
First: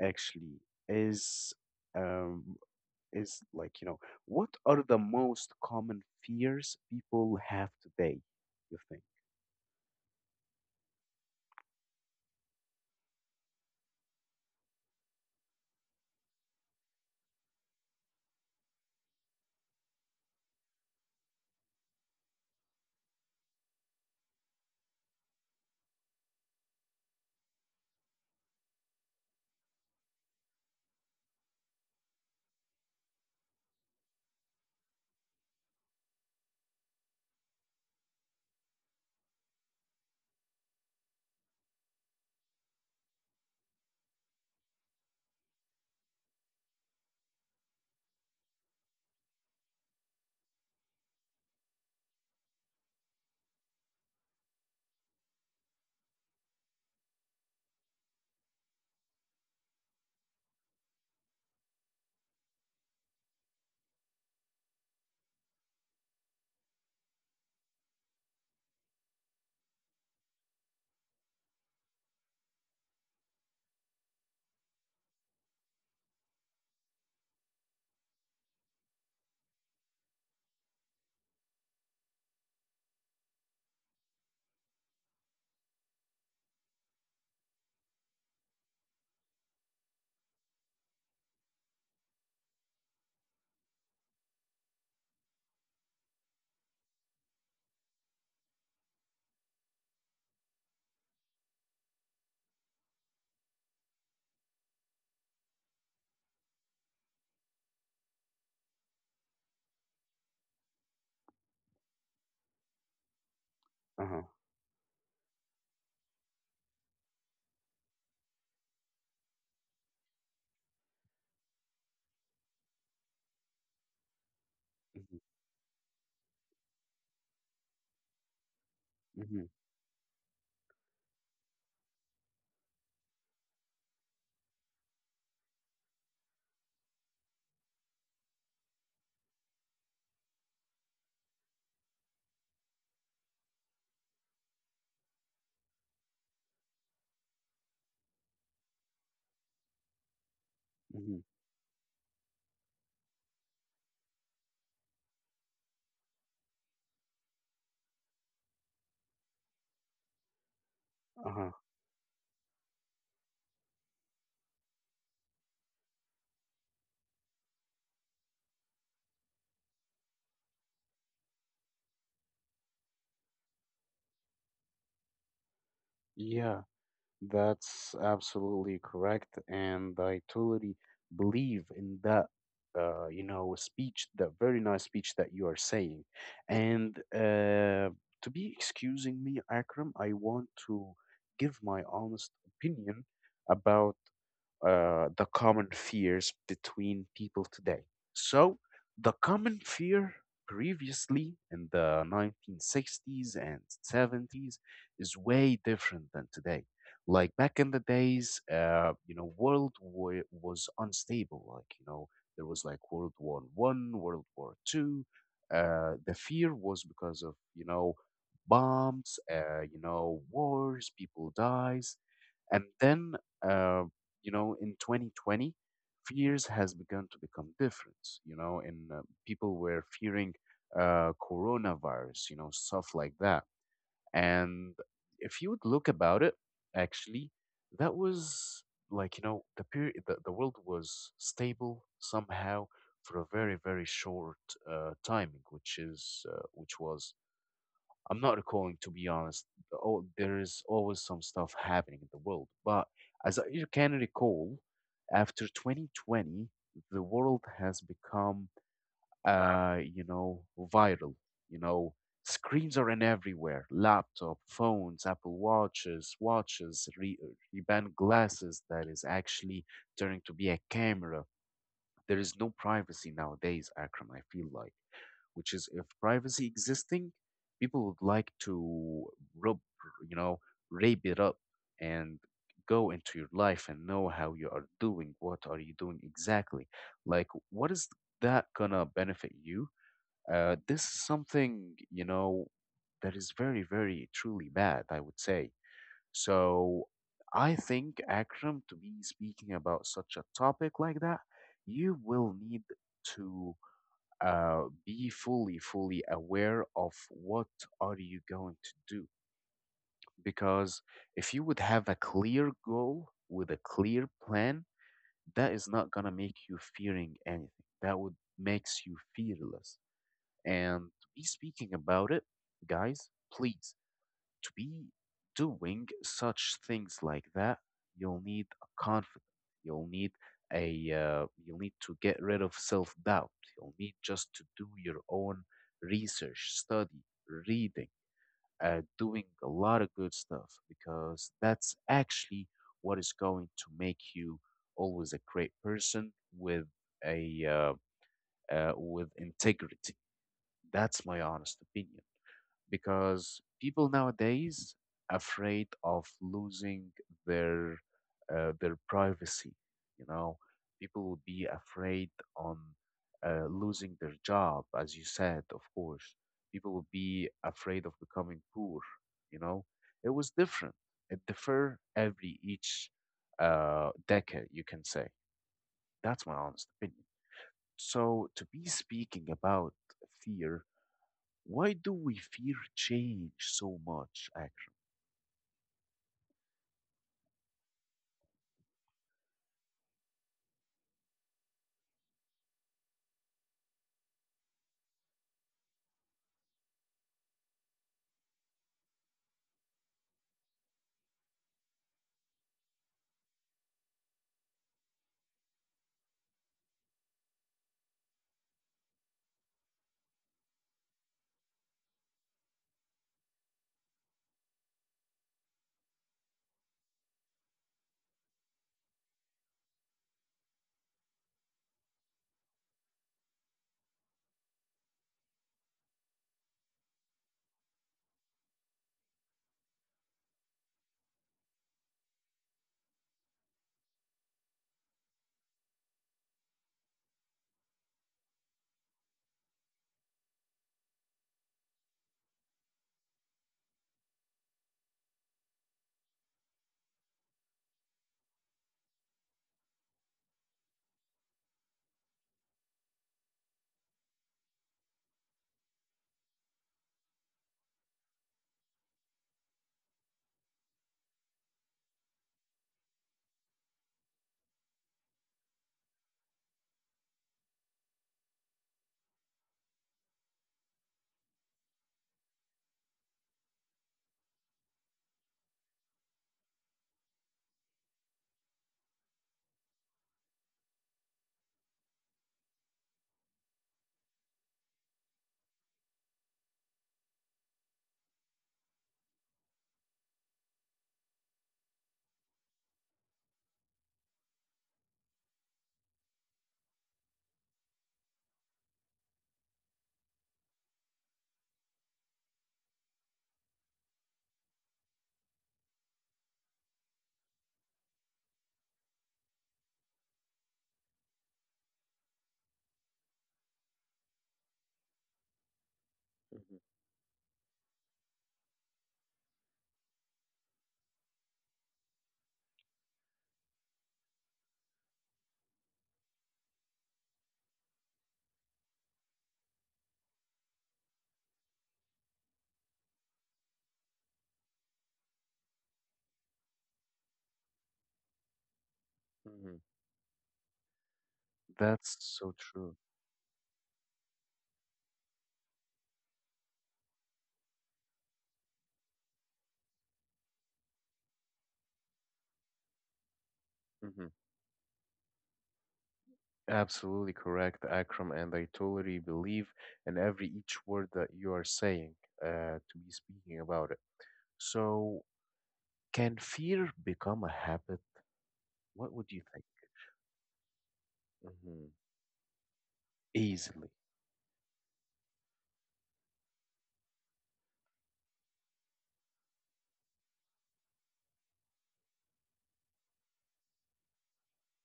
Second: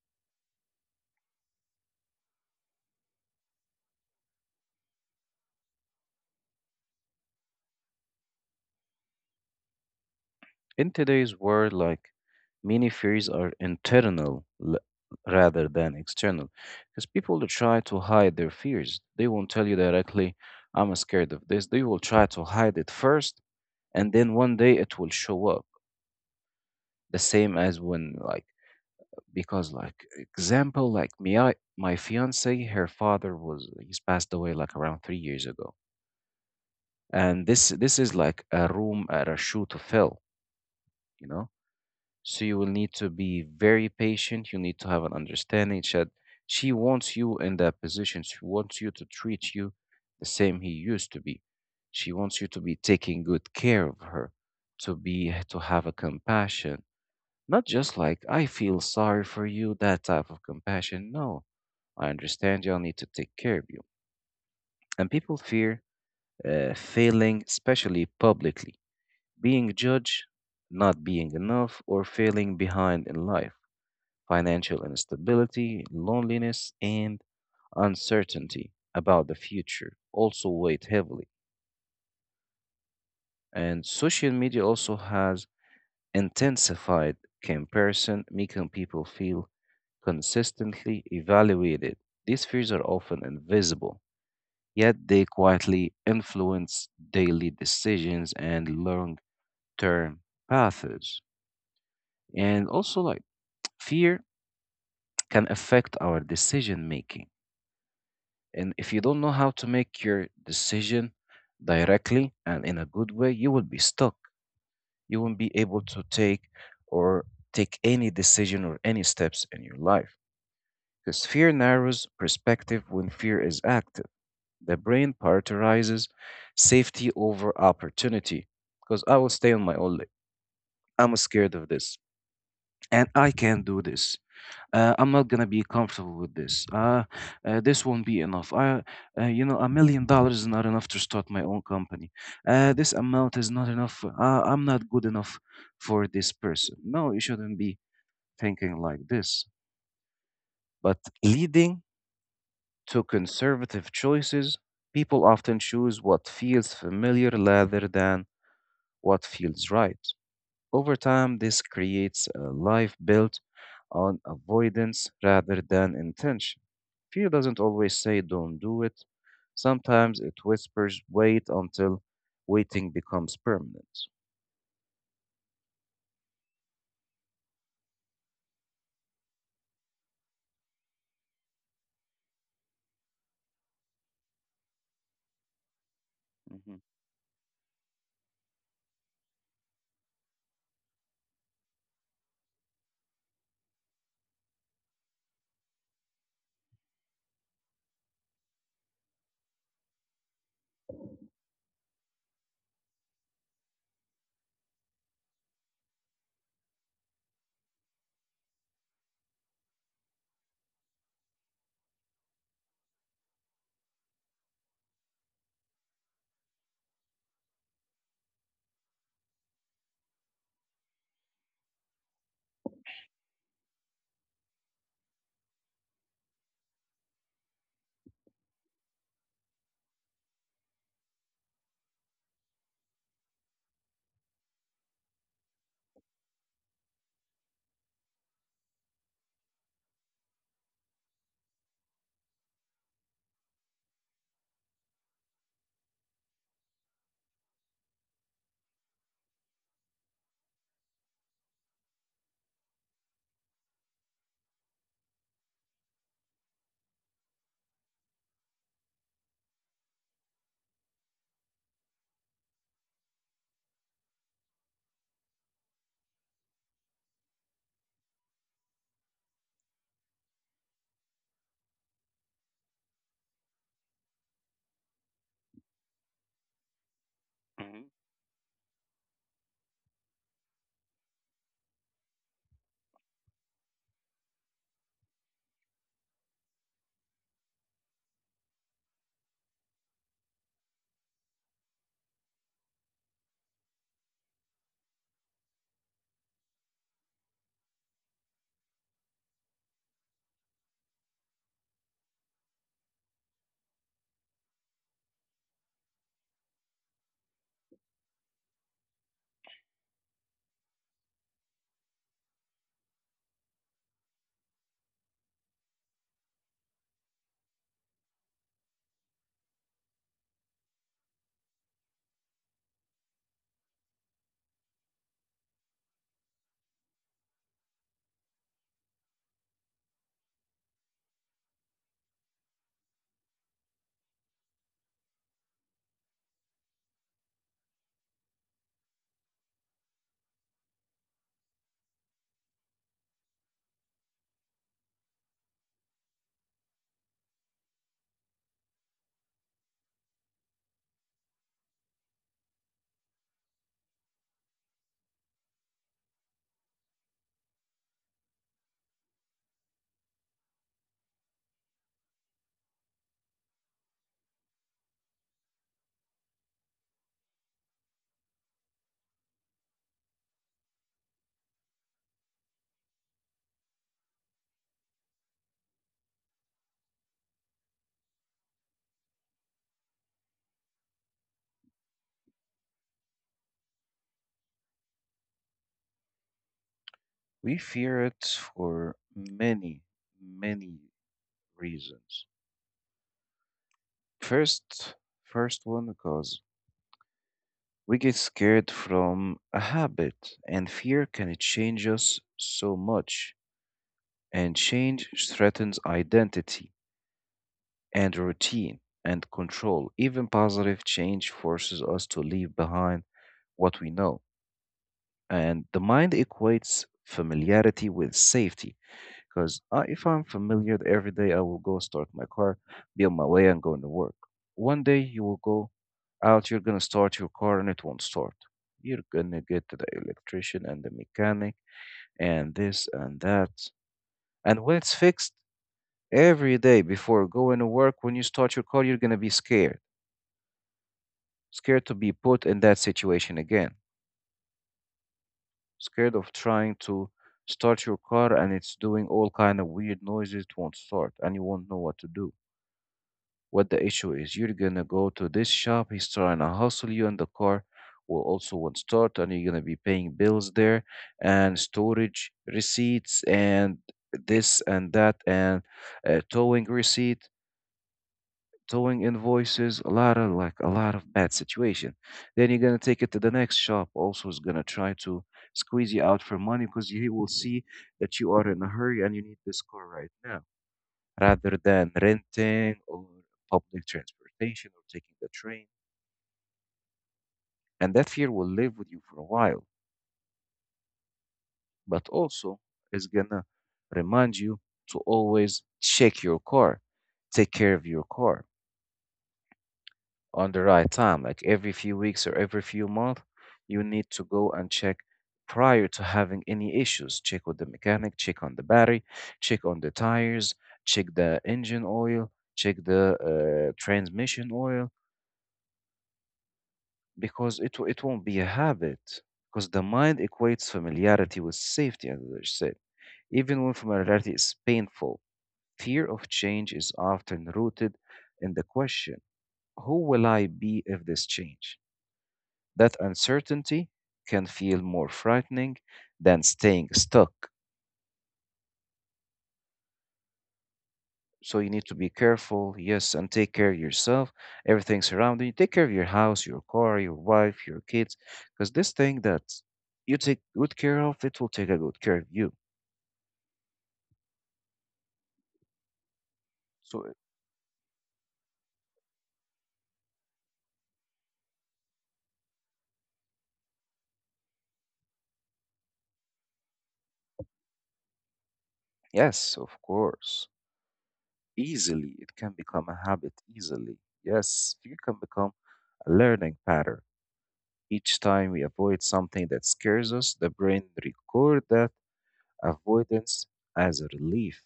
actually, is um is like you know what are the most common fears people have today? You think?
in today's world, like many fears are internal rather than external, because people that try to hide their fears. They won't tell you directly, "I'm scared of this." They will try to hide it first, and then one day it will show up. The same as when, like, because, like, example, like me, my fiance, her father was he's passed away like around 3 years ago, and this is like a room at a shoe to fill, you know. So you will need to be very patient. You need to have an understanding that she wants you in that position. She wants you to treat you the same he used to be. She wants you to be taking good care of her, to to have a compassion, not just like I feel sorry for you, that type of compassion. No, I understand y'all need to take care of you. And people fear failing, especially publicly, being judged, not being enough, or failing behind in life, financial instability, loneliness, and uncertainty about the future also weigh heavily. And social media also has intensified comparison, making people feel consistently evaluated. These fears are often invisible, yet they quietly influence daily decisions and long term paths. And also, like, fear can affect our decision making. And if you don't know how to make your decision directly and in a good way, you will be
Uh
stuck.
huh.
You won't be able to take or take any decision or any steps in your life. Because fear narrows perspective. When fear is active, the brain
Mm-hmm.
prioritizes safety over opportunity. Because I will
Mm-hmm.
stay on my own leg. I'm scared of this and I can't do this. I'm not gonna be comfortable with this. This won't be enough. You know, $1 million is not enough to start my own company. This amount is not enough. I'm not good enough for this person. No, you shouldn't be thinking like this. But
Mm-hmm.
leading to conservative choices, people often choose what feels familiar rather than what feels right. Over
Uh
time,
huh.
this creates a life built on avoidance rather than intention. Fear doesn't always say don't do it. Sometimes it whispers wait until waiting becomes permanent.
Yeah. That's absolutely correct, and I totally believe in that. Speech, that very nice speech that you are saying.
Hmm.
And to be excusing me, Akram, I want to give my honest opinion about the common fears between people today. So, the common fear previously in the 1960s and 70s is way different than today. Like back in the days, world war was unstable. Like there was like World War I, World War II. The fear was because of bombs, wars, people dies, and then uh in 2020, fears has begun to become different. You know, and people were fearing coronavirus, stuff like that. And if you would look about it, actually, that was like the period, the world was stable somehow for a very very short timing, which was I'm not recalling, to be honest. Oh, there is always some stuff happening in the world. But as I can recall, after 2020, the world has become, viral. You know, screens are in everywhere: laptop, phones, Apple Watches, watches, Ray-Ban glasses that is actually turning to be a camera. There is no privacy nowadays, Akram, I feel like, which is if privacy existing,
Hmm.
people would like to rub, you know, rape it up and go into your life and know how you are doing, what are you doing exactly. Like, what is that gonna benefit you? This is something, that is very, very truly bad, I would say. So I think, Akram, to be speaking about such a topic like that, you will need to be fully fully aware of what are you going to do, because if you would have a clear goal with a clear plan that is not going to make you fearing anything, that would makes you fearless. And be speaking about it, guys, please, to be doing such things like that, you'll need a confidence. You'll need a you'll need to get rid of self-doubt. You'll need just to do your own research, study, reading, doing a lot of good stuff, because that's actually what is going to make you always a great person with a with integrity. That's my honest opinion, because people nowadays afraid of losing their their privacy. You know, people will be afraid on losing their job, as you said, of course. People will be afraid of becoming poor. You know, it was different. It differ every each decade, you can say. That's my honest opinion. So to be speaking about fear, why do we fear change so much, Akram?
We fear it for many, many reasons. First, first one because we get scared from a habit, and fear can change us so much. And change threatens identity and routine and control. Even positive change forces us to leave behind what we know. And the mind equates familiarity with safety, because if I'm familiar every day, I will go start my car, be on my way, and going to work. One day you will go out, you're going to start your car, and it won't start. You're going to get to the electrician and the mechanic and this and that. And when it's fixed, every day before going to work, when you start your car, you're going to be scared, scared to be put in that situation again, scared of trying to start your car and it's doing all kind of weird noises, it won't start and you won't know what to do, what the issue is. You're gonna go to this shop, he's trying to hustle you, and the car will also won't start, and you're gonna be paying bills there and storage receipts and this and that, and uh, towing receipt towing invoices, a lot of like a lot of bad situation. Then you're gonna take it to the next shop, also is gonna try to squeeze you out for money because he will see that you are in a hurry and you need this car right now, rather than renting or public transportation or taking the train. And that fear will live with you for a while, but also is gonna remind you to always check your car, take care of your car on the right time, like every few weeks or every few months, you need to go and check prior to having any issues. Check with the mechanic, check on the battery, check on the tires, check the engine oil, check the transmission oil, because it won't be a habit. Because the mind equates familiarity with safety, as I said. Even when familiarity is painful, fear of change is often rooted in the question who will I be if this change? That uncertainty can feel more frightening than staying stuck.
Hmm.
So you need to
That's
be
so
careful,
true.
yes, and take care of yourself, everything surrounding you. Take care of your house, your car, your wife, your kids, because this thing that you take good care of, it will take a good care of you.
Hmm.
So,
Absolutely correct, Akram, and I totally believe in every each word that you are saying to be speaking about it. So, can fear become a habit? What would you think?
yes, of course,
Hmm.
easily it can become a habit,
Easily.
easily. Yes, fear can become a learning pattern. Each time we avoid something that scares us, the brain record that avoidance as a relief.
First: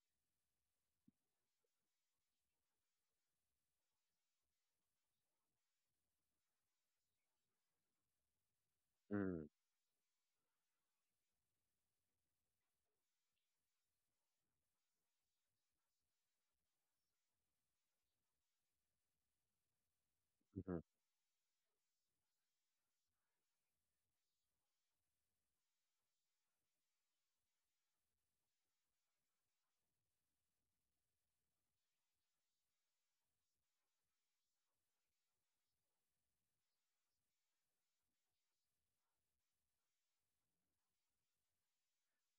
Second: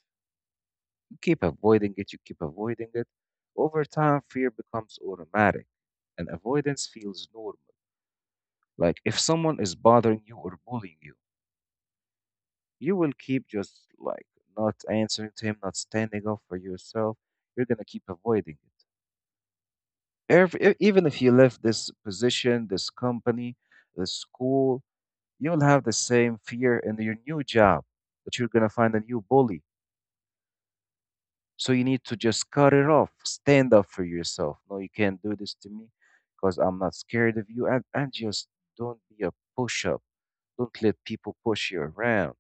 You keep avoiding it, you keep avoiding it. Over time, fear becomes automatic and avoidance feels normal. Like if
Hmm.
someone is bothering you or bullying you, you will keep just like not answering to him, not standing up for yourself. You're going to keep avoiding it.
Hmm.
Even if you left this position, this company, this school, you'll have the same fear in your new job that you're going to find a new bully. So you need to just cut it off. Stand up for yourself. No, you can't do this to me because I'm not scared of you. And just don't be a push up. Don't let people push you around.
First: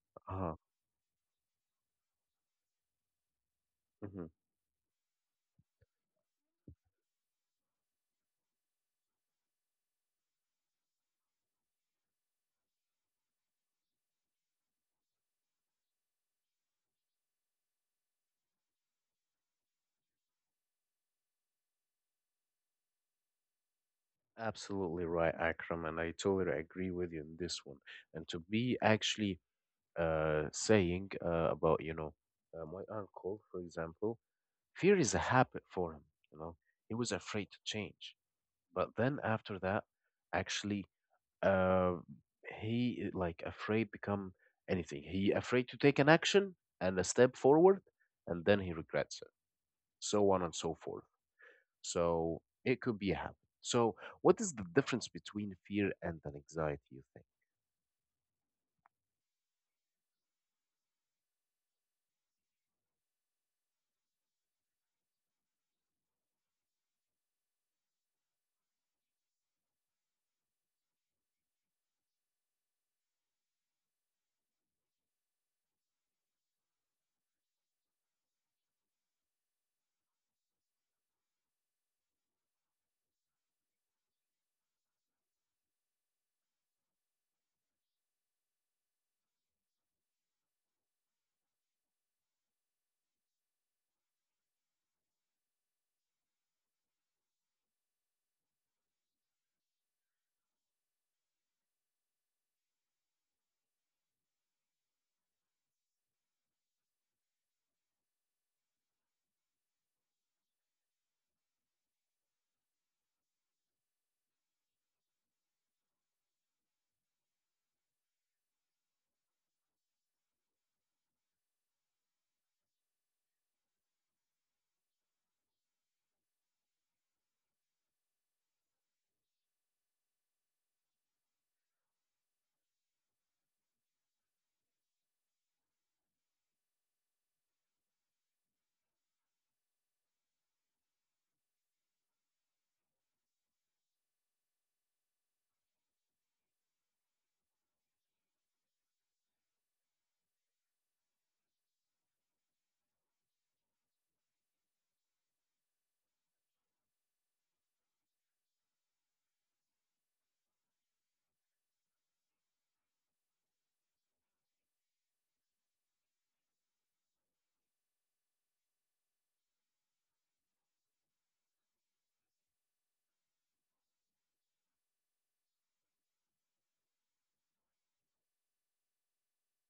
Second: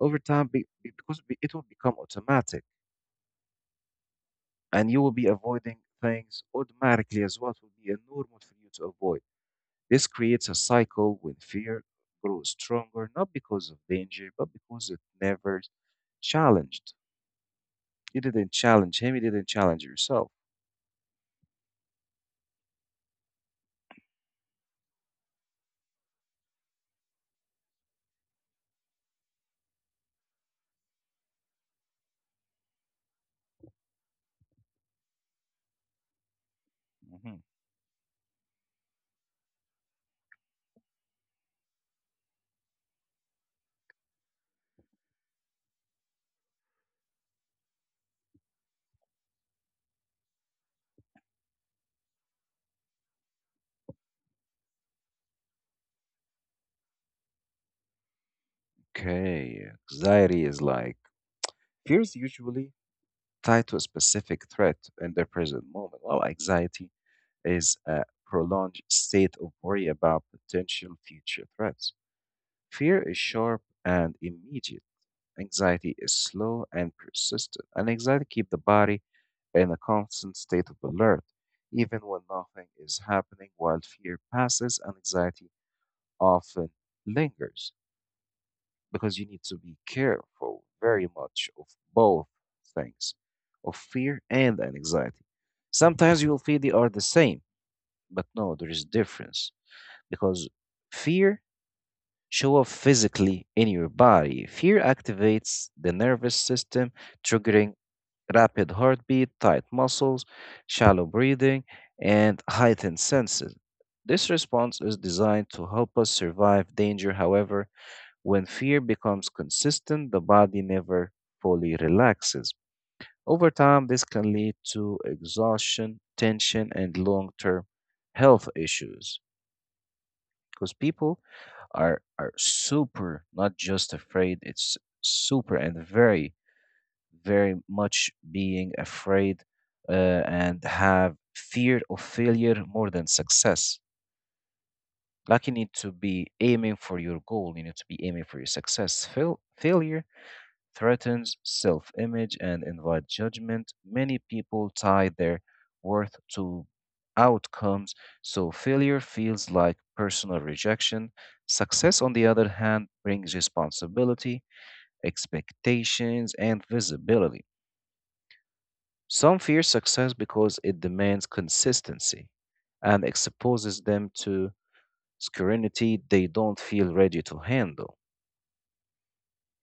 Over time,
Uh-huh.
it will become automatic
Hmm.
and you will be avoiding things automatically as what will be a normal for you to avoid. This creates a cycle when fear grows stronger, not because of danger, but because it never challenged. You didn't challenge him, you didn't challenge yourself.
Absolutely right, Akram, and I totally agree with you on this one. And to be actually saying about my uncle, for example, fear is a habit for him. You know, he was
Mhm.
afraid to change, but then after that, actually, uh, he like afraid become anything. He afraid to take an action and a step forward, and then he regrets it. So on and so forth. So it could be a habit. So what is the difference between fear and an anxiety? You think?
Okay, anxiety is like fears usually tied to a specific threat in the present moment, while anxiety is a prolonged state of worry about potential future threats. Fear is sharp and immediate. Anxiety is slow and persistent, and anxiety keeps the body in a constant state of alert, even when nothing is happening, while fear passes and anxiety often lingers, because you need to be careful very much of both things, of fear and anxiety. Sometimes you'll feel they are the same, but no, there is difference because fear show up physically in your body. Fear activates the nervous system, triggering rapid heartbeat, tight muscles, shallow breathing, and heightened senses. This response is designed to help us survive danger. However, when fear becomes consistent, the body never fully relaxes. Over time, this can lead to exhaustion, tension, and long term health issues because people are super not just afraid, it's super and very very much being afraid and have fear of failure more than success. Like you need to be aiming for your goal, you need to be aiming for your success. Failure threatens self image and invite judgment. Many people tie their worth to outcomes, so failure feels like personal rejection. Success, on the other hand, brings responsibility, expectations, and visibility. Some fear success because it demands consistency and exposes them to scrutiny they don't feel ready to handle.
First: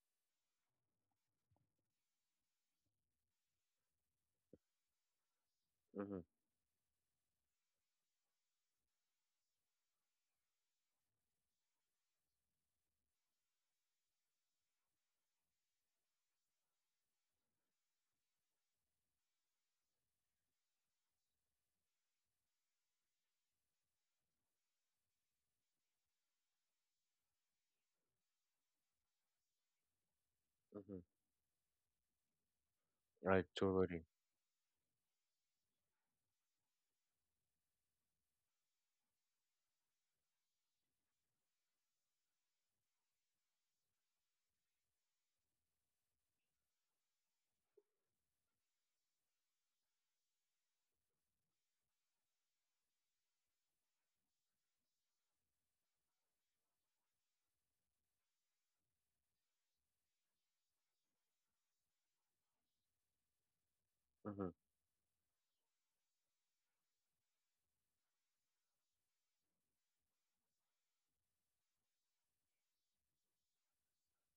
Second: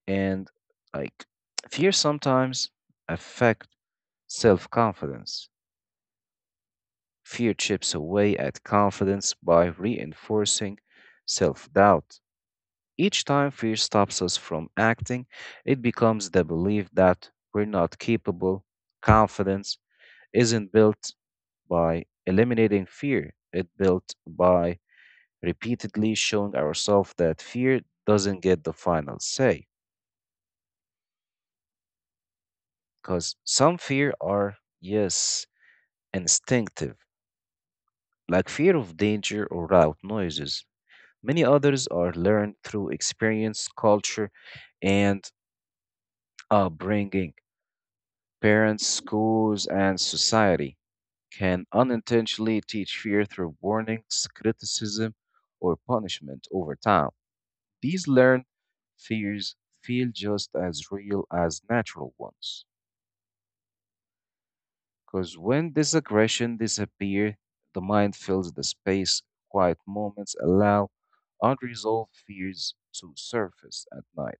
And like fear sometimes affect self-confidence.
Mm-hmm,
Fear chips away at confidence by reinforcing self-doubt. Each time fear stops us from acting, it becomes the belief that we're not capable. Confidence isn't built by eliminating fear. It built by repeatedly showing ourselves that fear doesn't get the final say.
mm-hmm.
Because
Right,
some
totally.
fear are, yes, instinctive, like fear of danger or loud noises. Many others are learned through experience, culture, and upbringing. Parents, schools, and society can unintentionally teach fear through warnings, criticism, or punishment over time. These learned fears feel just as real as natural ones,
Mm-hmm.
because when this aggression disappears, the mind fills the space. Quiet moments allow unresolved fears to surface at night.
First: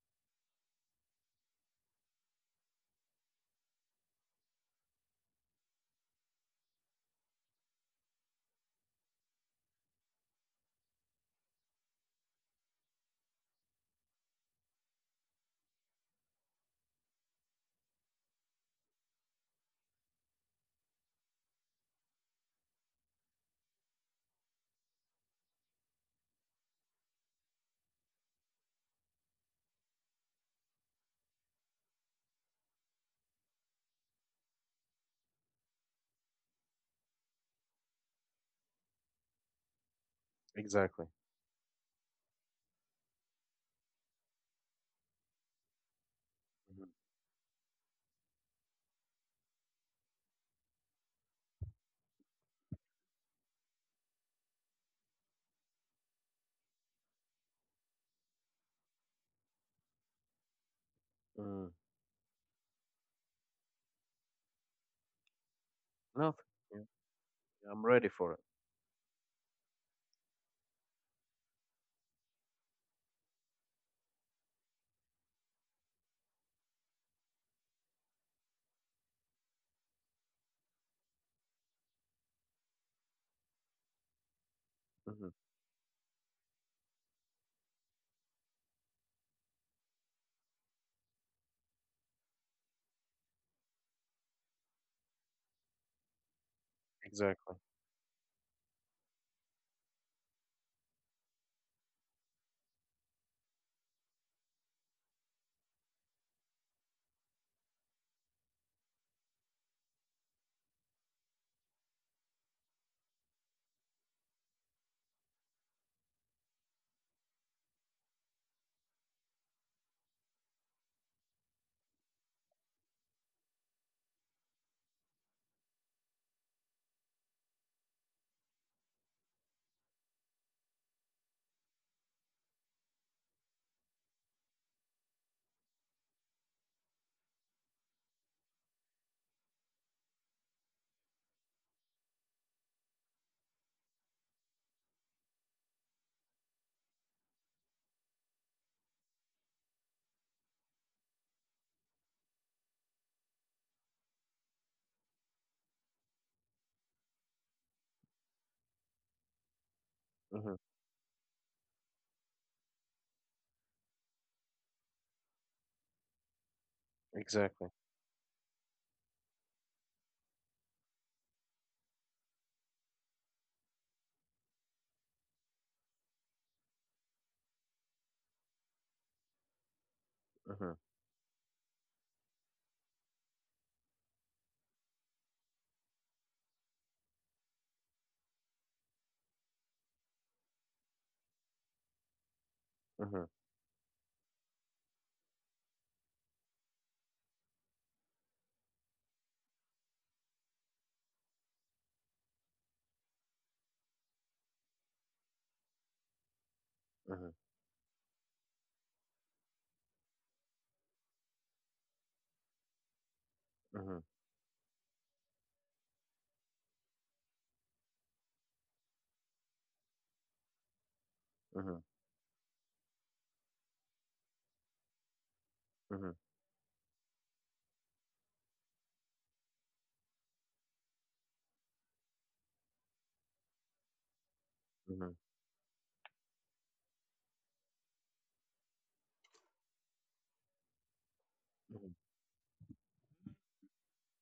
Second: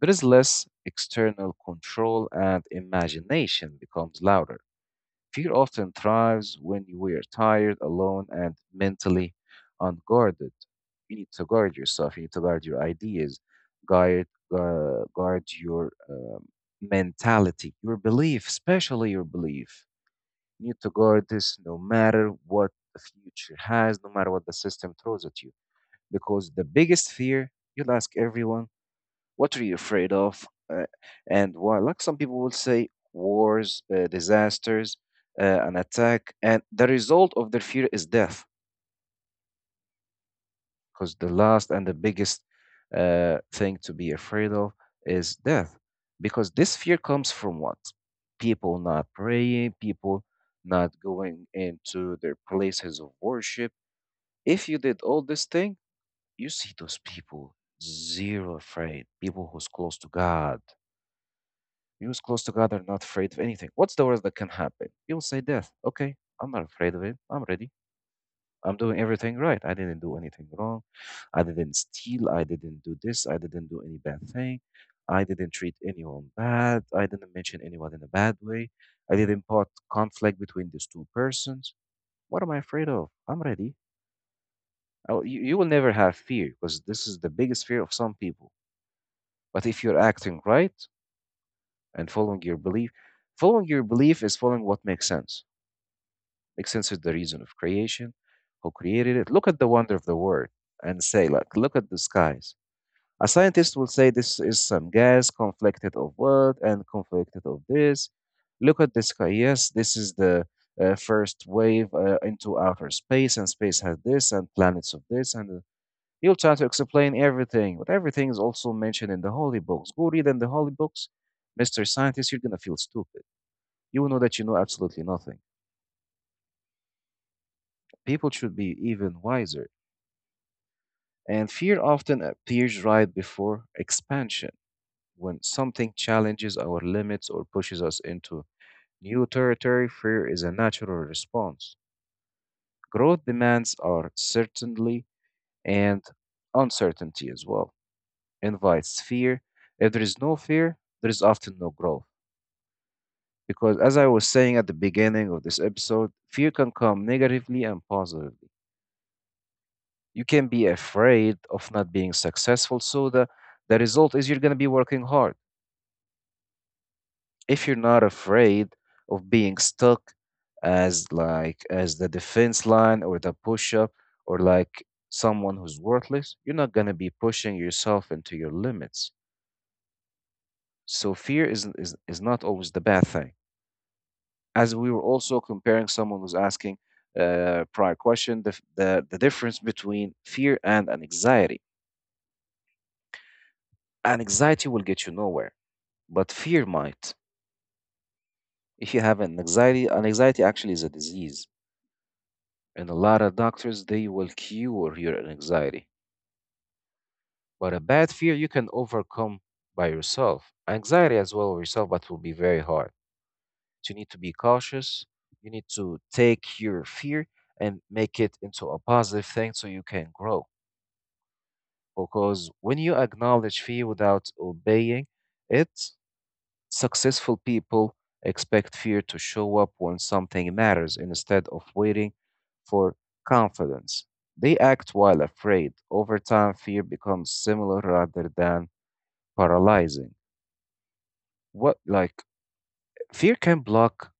There is less external control and imagination becomes louder. Fear often thrives when we are tired, alone, and mentally unguarded. You need to guard yourself, you need to guard your ideas, guard, guard your mentality, your belief, especially your belief. You need to guard this no matter what the future has, no matter what the system throws at you. Because the biggest fear, you'll ask everyone what are you afraid of? Uh, and why? Like some people will say, wars, disasters, an attack, and the result of their fear is death,
Exactly.
because the last and the biggest thing to be afraid of is death, because this fear comes from what? People not praying, people not going into their places of worship. If you did all this thing, you see those people zero afraid, people who's close to God.
Mm.
We was close together, not afraid of anything. What's the worst that can happen? People say death. Okay,
No, th-
I'm not
yeah,
afraid of it. I'm
yeah,
ready.
I'm ready for it.
I'm doing everything right. I didn't do anything wrong. I didn't steal. I didn't do this. I didn't do any bad thing. I didn't treat anyone bad. I didn't mention anyone in a bad way. I didn't put conflict between these two persons. What am I afraid of? I'm ready. I,
Hmm.
you, you will never have fear because this is the biggest fear of some people. But if you're acting right, and following your belief. Following your belief is following what makes sense. Makes sense is the reason
Exactly.
of creation, who created it. Look at the wonder of the world and say, like, look at the skies. A scientist will say this is some gas conflicted of what and conflicted of this. Look at the sky. Yes, this is the first wave into outer space, and space has this, and planets of this, and he'll try to explain everything. But everything is also mentioned in the holy books. Go read in the holy books, Mr. Scientist, you're gonna feel stupid you will know that you know absolutely nothing. People should be even wiser. And fear often appears right before expansion. When something challenges our limits or pushes us into new territory, fear is a natural response. Growth demands our certainty and uncertainty as well, invites fear. If there is no fear, there is often no growth. Because as I was saying at the beginning of this episode, fear can come negatively and positively you can
Hmm.
be afraid of not being successful. The result is you're going to be working hard. If
Exactly.
you're not afraid of being stuck as like as the defense line or the push up or like someone who's worthless, you're not going to be pushing yourself into your limits.
Hmm.
So fear is is not always the bad thing. As we were also comparing someone was asking prior question the, f- the difference between fear and an anxiety.
Hmm.
An anxiety will get you nowhere but fear might. If you have an anxiety actually is a disease, and a lot of doctors they will cure your anxiety.
Hmm.
But a bad fear you can overcome by yourself. Anxiety as well yourself, but will be very hard. So
Hmm.
you need to be cautious. You need to take your fear and make it into a positive thing so you can grow.
Hmm.
Because when you acknowledge fear without obeying it,
Hmm.
successful people expect fear to show up when something matters instead of waiting for confidence. They act
Hmm.
while afraid. Over time, fear becomes similar rather than paralyzing. What,
Hmm.
like, fear can block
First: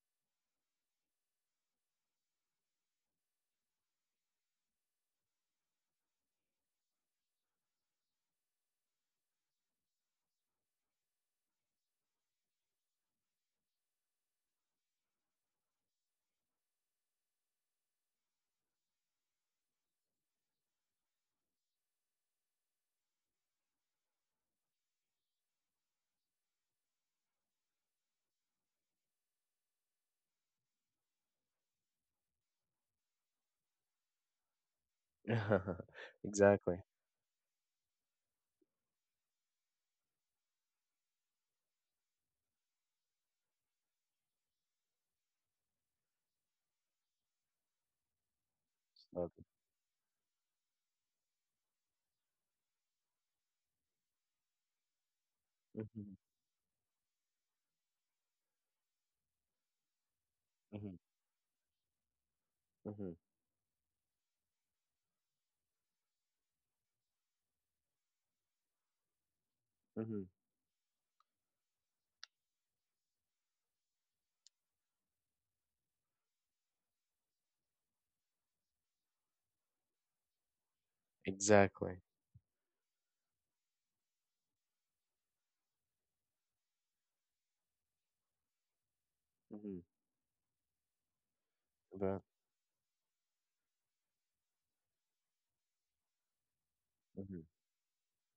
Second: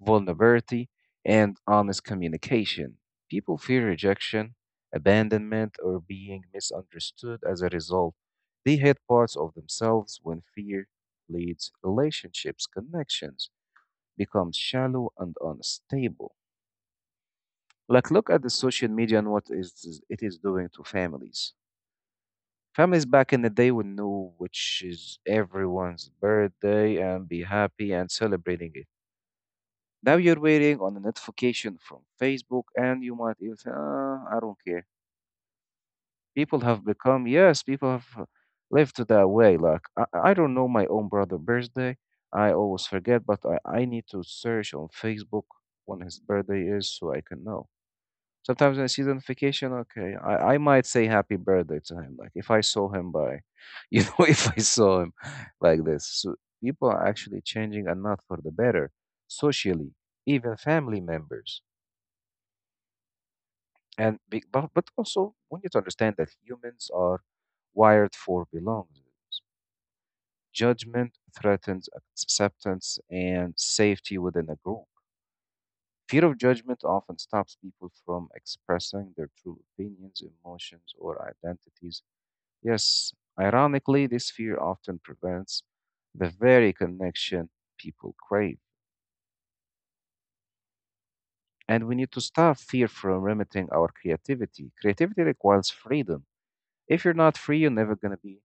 vulnerability and honest communication. People fear rejection, abandonment, or being misunderstood as a result. They hate parts of themselves when fear leads relationships, connections, becomes shallow and unstable. Like, look at the social media and what is it is doing to families. Families back in the day would know which is everyone's birthday and be happy and celebrating it. Now you're waiting on a notification from Facebook, and you might even say, ah, I don't care. People
Exactly.
have become, yes, people have lived that way. Like, I don't know my own brother's birthday. I always forget, but I need to search on Facebook when his birthday is so I can know. Sometimes when I see the
Mm-hmm.
notification, okay, I might say happy birthday to him. Like if I saw him by, you know, if I saw him like this. So people are actually changing and not for the better, socially, even
Hmm.
family members.
Hmm.
But also we need to understand that humans are wired for belonging.
Hmm.
Judgment threatens acceptance and safety within a group. Fear of judgment often stops people from expressing their true opinions, emotions, or identities.
Exactly.
Yes, ironically, this fear often prevents the very connection people crave.
Hmm.
And we need to
That.
stop fear from limiting our creativity. Creativity requires freedom. If you're not
Hmm.
free, you're never going to be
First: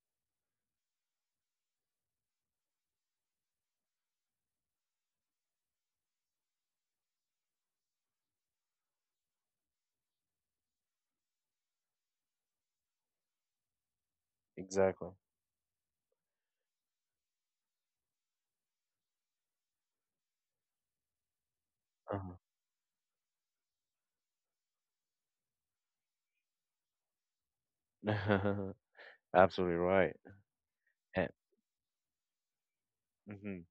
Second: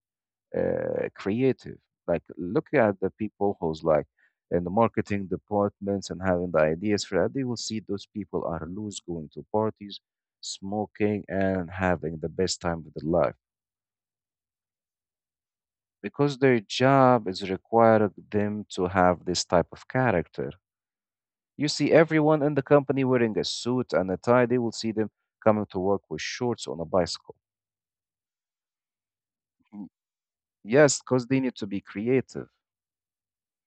creative. Like, look at the people who's like in the marketing departments and having the ideas for that. They will see those people are loose, going to parties, smoking, and having the best time of their life
Exactly.
because their job is required them to have this type of character. You see
Uh-huh.
everyone in the company wearing a suit and a tie, they will see them coming to work with shorts on a bicycle.
Absolutely
Mm,
right.
yes, because
And,
they need to be creative.
hmm.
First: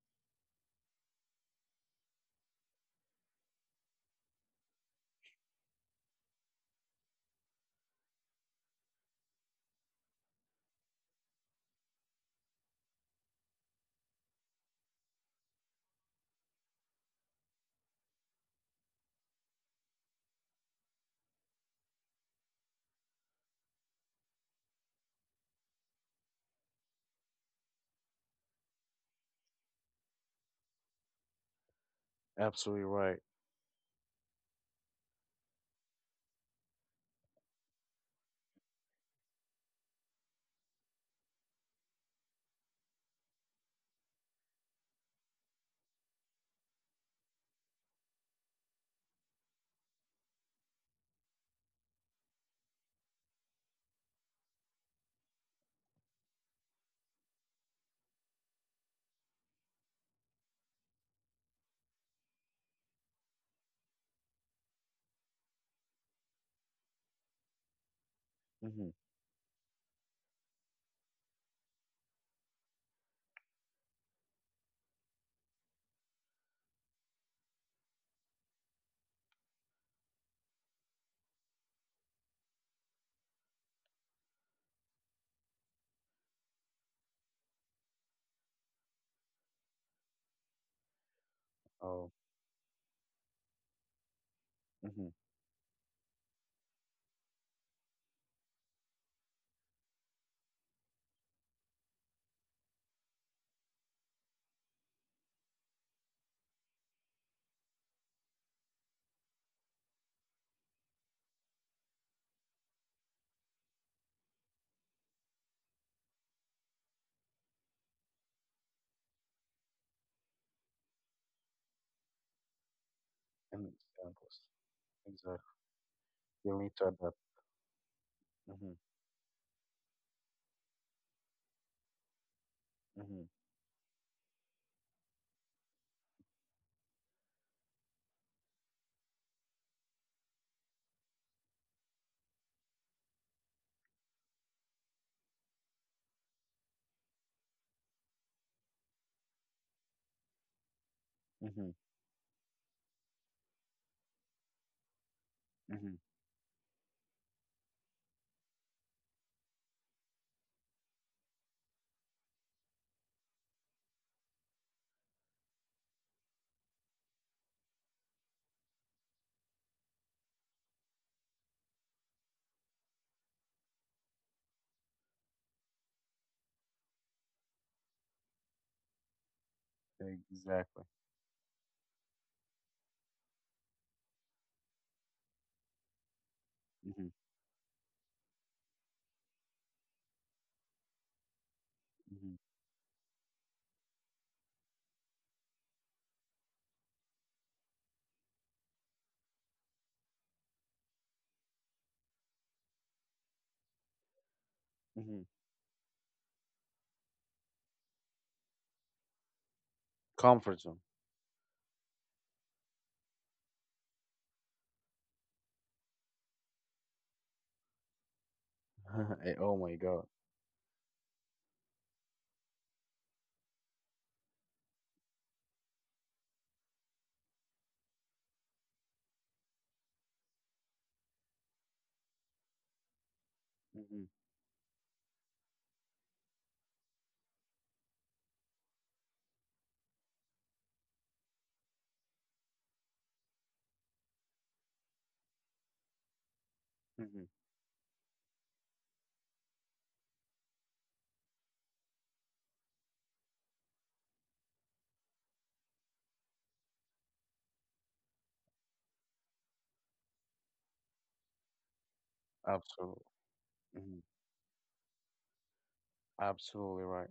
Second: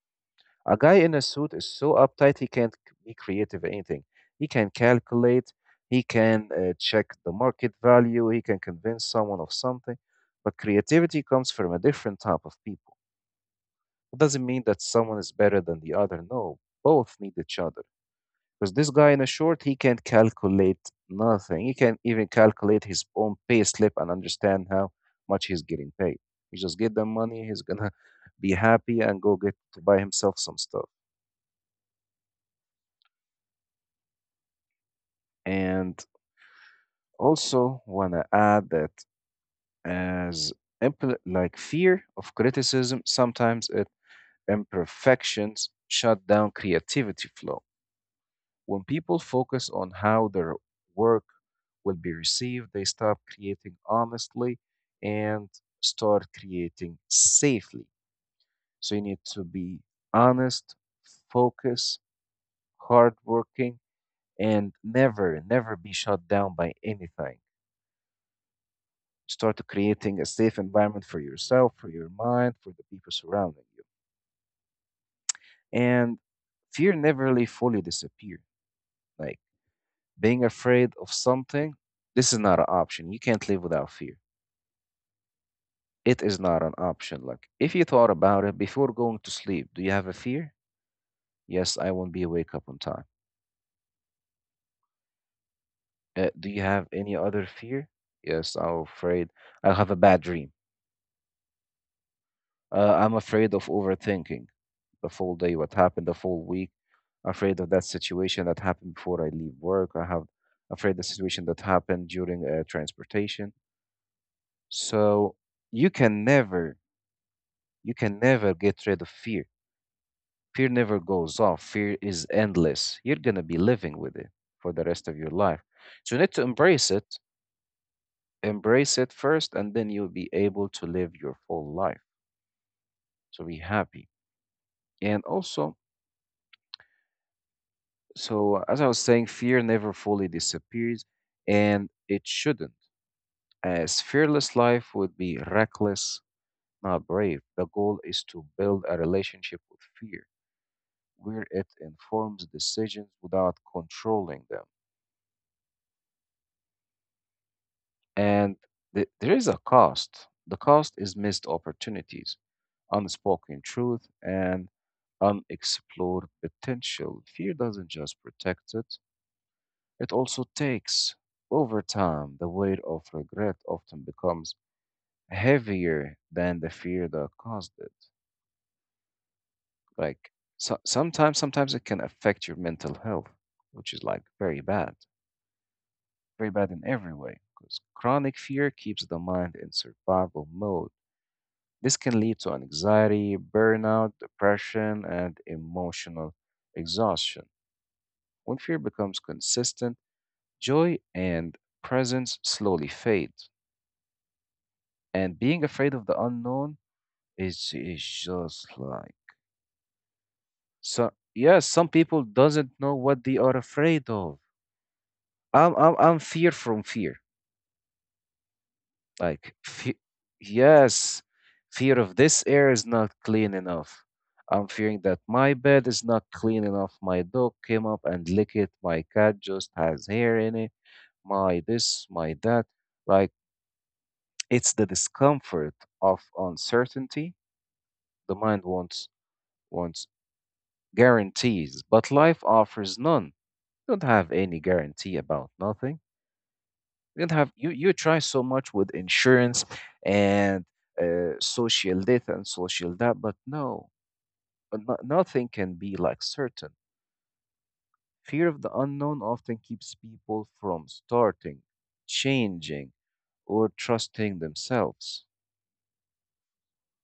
A guy in a suit is so uptight he can't be creative in anything. He can calculate, he can check the market value, he can convince someone of something. But creativity comes from a different type of people. It doesn't mean that someone is better than the other. No, both need each other. Because this guy in a short, he can't calculate nothing. He can't even calculate his own pay slip and understand how much he's getting paid. He just get the money, he's gonna be happy and go get to buy himself some stuff.
Absolutely right.
And also wanna add that as like fear of criticism, sometimes it imperfections shut down creativity flow. When people focus on how their work will be received, they stop creating honestly and start creating safely. So you need to be honest, focus, hardworking, and never, never be shut down by anything.
Hmm.
Start creating a safe environment for yourself, for your mind, for the people surrounding you. And fear never really fully disappear. Like being afraid of something, this is not an option. You can't live without fear. It is not an option. Like, if you thought about it before going to sleep, do you have a fear? Yes, I
Oh.
won't be awake up on time.
Hmm.
Do you have any other fear? Yes, I'm afraid I'll have a bad dream. I'm afraid of overthinking the full day, what happened the full week. Afraid of that situation that happened before I leave work. I have afraid the situation that happened during transportation. So you can never, you can never get rid of fear. Fear never goes off. Fear is endless. You're going to
And
be living with
examples.
it for the rest of your
Exactly.
life. So you need to
You need to adapt. Hmm.
embrace it first, and then you'll be able to live your full life.
Hmm.
So be happy. And also, so as I was saying, fear never fully disappears, and it shouldn't, as fearless life would be reckless, not brave. The goal is to build a relationship with fear where
Hmm.
it informs decisions without controlling them.
Hmm.
And there is a cost. The cost is missed opportunities, unspoken truth, and unexplored potential. Fear doesn't just protect it, it also takes. Over time, the weight of regret often becomes heavier than the fear that caused it. Like
Exactly.
sometimes it can affect your mental health, which is like very bad in
Mhm,
every way. Because chronic fear keeps the mind in survival mode. This can
mhm,
lead to anxiety, burnout, depression, and emotional exhaustion. When fear becomes consistent, joy and presence slowly fade.
mhm.
And being afraid of the unknown is just like
Comfort zone.
so. Yes, some people doesn't know what they are afraid of. I'm fear from fear.
Eh, oh
Like,
my God.
yes, fear of this air is not clean enough. I'm fearing that my bed is not clean enough. My dog came up and licked it. My cat just has hair in it. My this, my that. Like,
Mhm,
it's the discomfort of uncertainty. The mind wants guarantees, but life offers none. You don't have any guarantee about nothing.
mhm.
You don't have you you try so much with insurance and social this and social that, but no, no, nothing can be like certain. Fear of the unknown often keeps people from starting, changing,
Absolutely.
or
Mhm.
trusting themselves.
Absolutely right.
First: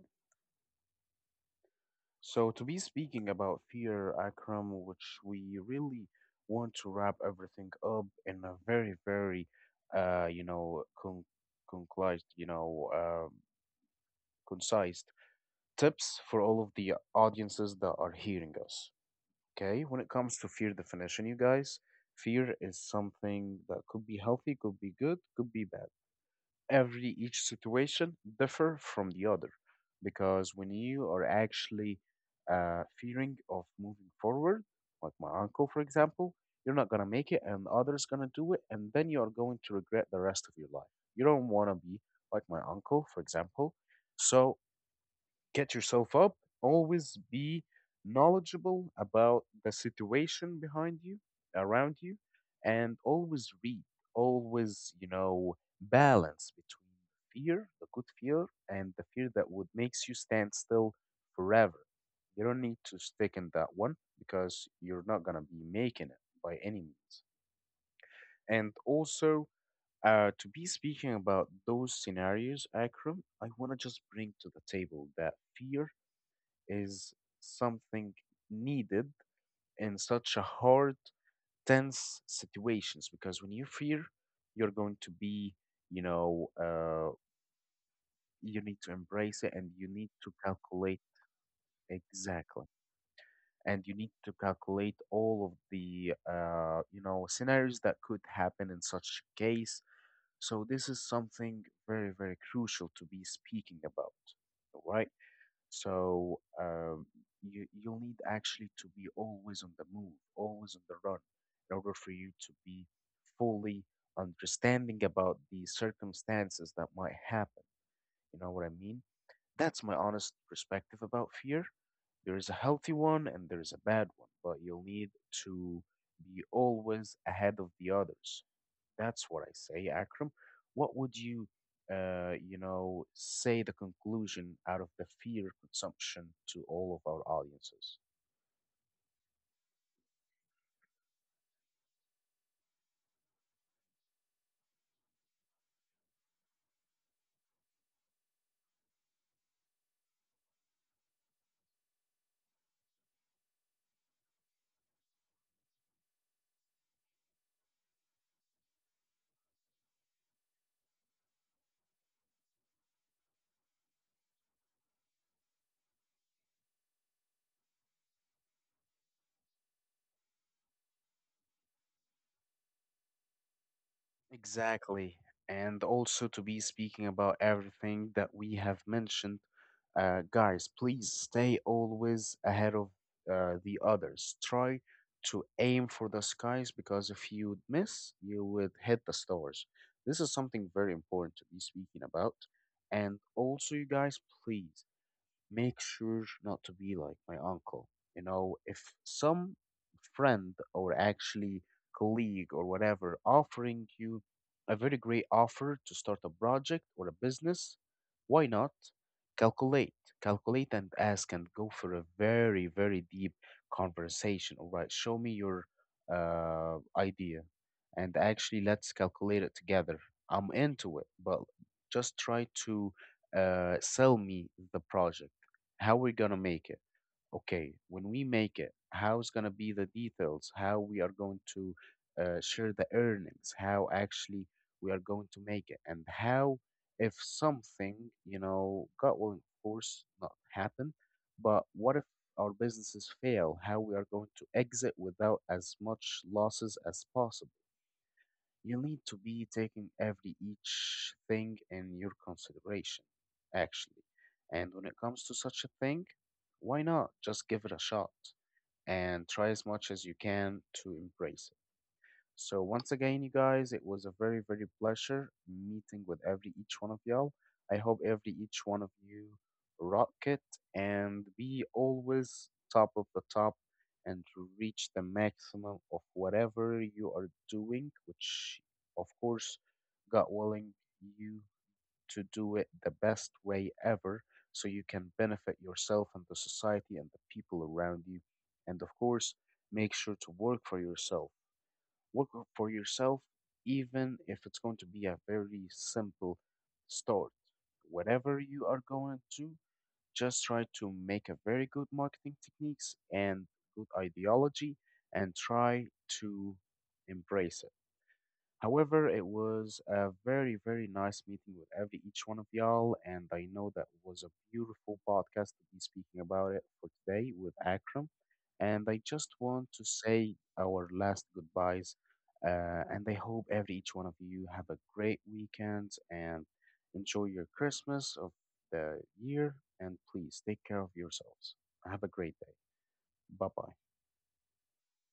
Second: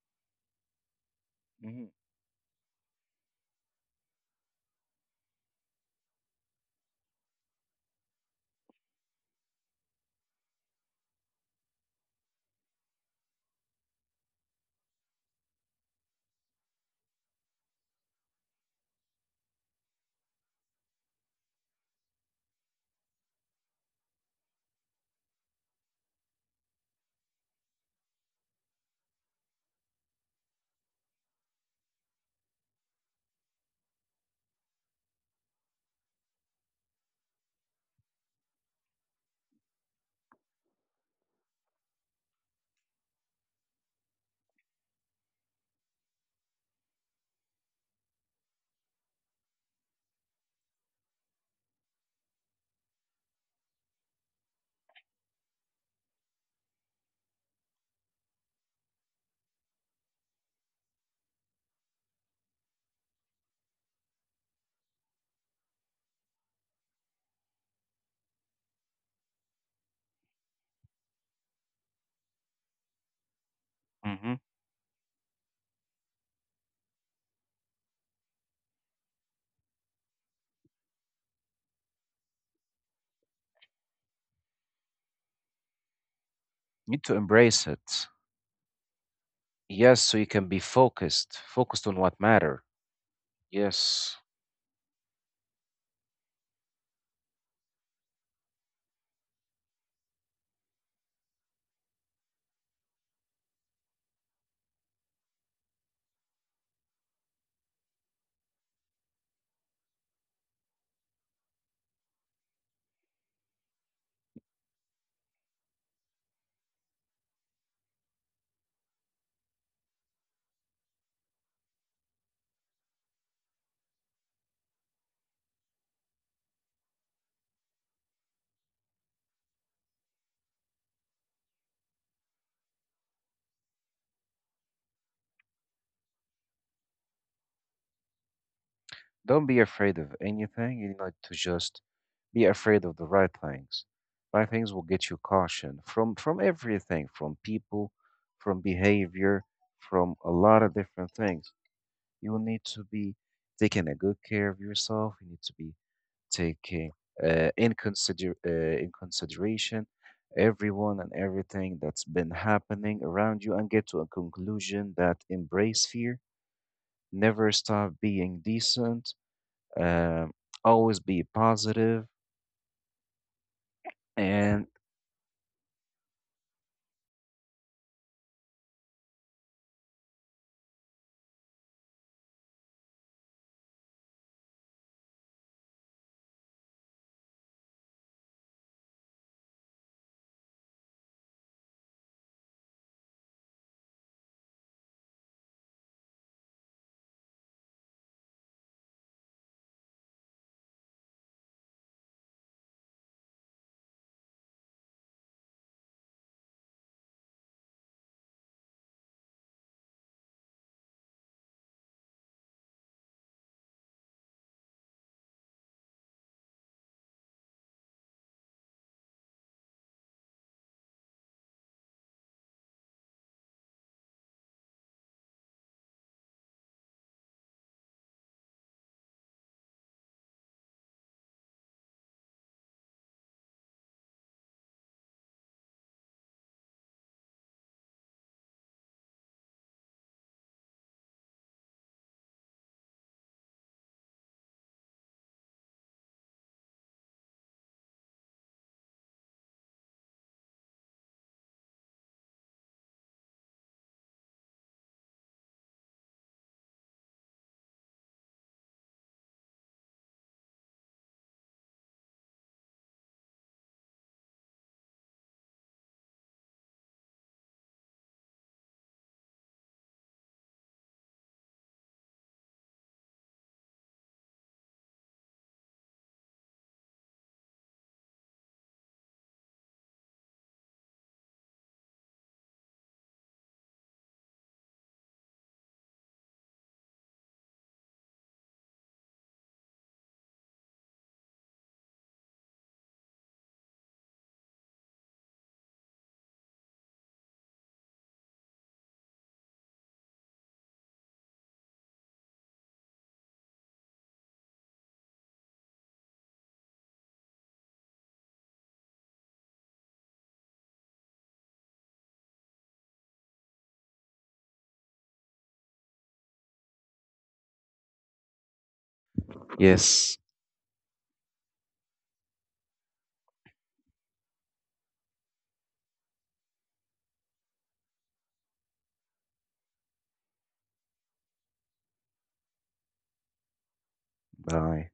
Hmm.
So to be speaking about fear, Akram, which we really want to wrap everything up in a very, very, you know, concise, you know, concise tips for all of the audiences that are hearing us. Okay, when it comes to fear definition, you guys, fear is something that could be healthy, could be good, could be bad. Every each situation differ from the other because when you are actually fearing of moving forward, like my uncle for example, you're not going to make it and others going to do it, and then you are going to regret the rest of your life. You don't want to be like my uncle for example. So get yourself up. Always be knowledgeable about the situation behind you, around you, and always read. Always, you know, balance between fear, the good fear, and the fear that would makes you stand still forever. You don't need to stick in that one because you're not gonna be making it by any means. And also, to be speaking about those scenarios, Akram, I want to just bring
Hmm.
to the table that fear is something needed in such a hard, tense situations, because when you fear, you're going to be, you know,
Need to embrace it.
you need to embrace it and you
Yes,
need
so you
to
can be
calculate
focused, focused on what
exactly.
matter.
And you need
Yes.
to calculate all of the, you know, scenarios that could happen in such case. So this is something very, very crucial to be speaking about, right? So you'll need actually to be always on the move, always on the run, in order for you to be fully understanding about the circumstances that might happen. You know what I mean? That's my honest perspective about fear. There is a healthy one and there is a bad one, but you'll need to be always ahead of the others. That's what I say, Akram. What would you, you know, say the conclusion out of the fear consumption to all of our audiences?
Don't be afraid of anything. You need to just be afraid of the right things. Right things will get you caution from everything, from people, from behavior, from a lot of different things. You will need to be taking a good care of yourself. You need to be taking in consideration everyone and everything that's been happening around you, and get to a conclusion that embrace fear, never stop being decent, um, always be positive and
Exactly. And also, to be speaking about everything that we have mentioned, guys, please stay always ahead of the others. Try to aim for the skies because if you miss, you would hit the stars. This is something very important to be speaking about. And also, you guys, please make sure not to be like my uncle. You know, if some friend or actually colleague or whatever offering you a very great offer to start a project or a business, why not calculate? Calculate and ask and go for a very, very deep conversation. All right, show me your idea, and actually let's calculate it together. I'm into it, but just try to sell me the project. How we're gonna make it? Okay, when we make it, how's gonna be the details? How we are going to share the earnings? How actually we are going to make it? And how, if something, you know, god willing of course, not happen, but what if our businesses fail, how we are going to exit without as much losses as possible? You need to be taking every each thing in your consideration, actually. And when it comes to such a thing, why not just give it a shot and try as much as you can to embrace it? So once again, you guys, it was a very, very pleasure meeting with every each one of y'all. I hope every each one of you rock it and be always top of the top and reach the maximum of whatever you are doing, which of course, God willing, you to do it the best way ever, so you can benefit yourself and the society and the people around you. And of course, make sure to work for yourself, for yourself, even if it's going to be a very simple start. Whatever you are going to, just try to make a very good marketing techniques and good ideology, and try to embrace it. However, it was a very, very nice meeting with every each one of y'all, and I know that was a beautiful podcast to be speaking about it for today with Akram. And I just want to say
yes,
our last goodbyes, and I hope every each one of you have a great weekend and enjoy your Christmas of the year. And please take care of yourselves. Have a great day. Bye bye.
bye.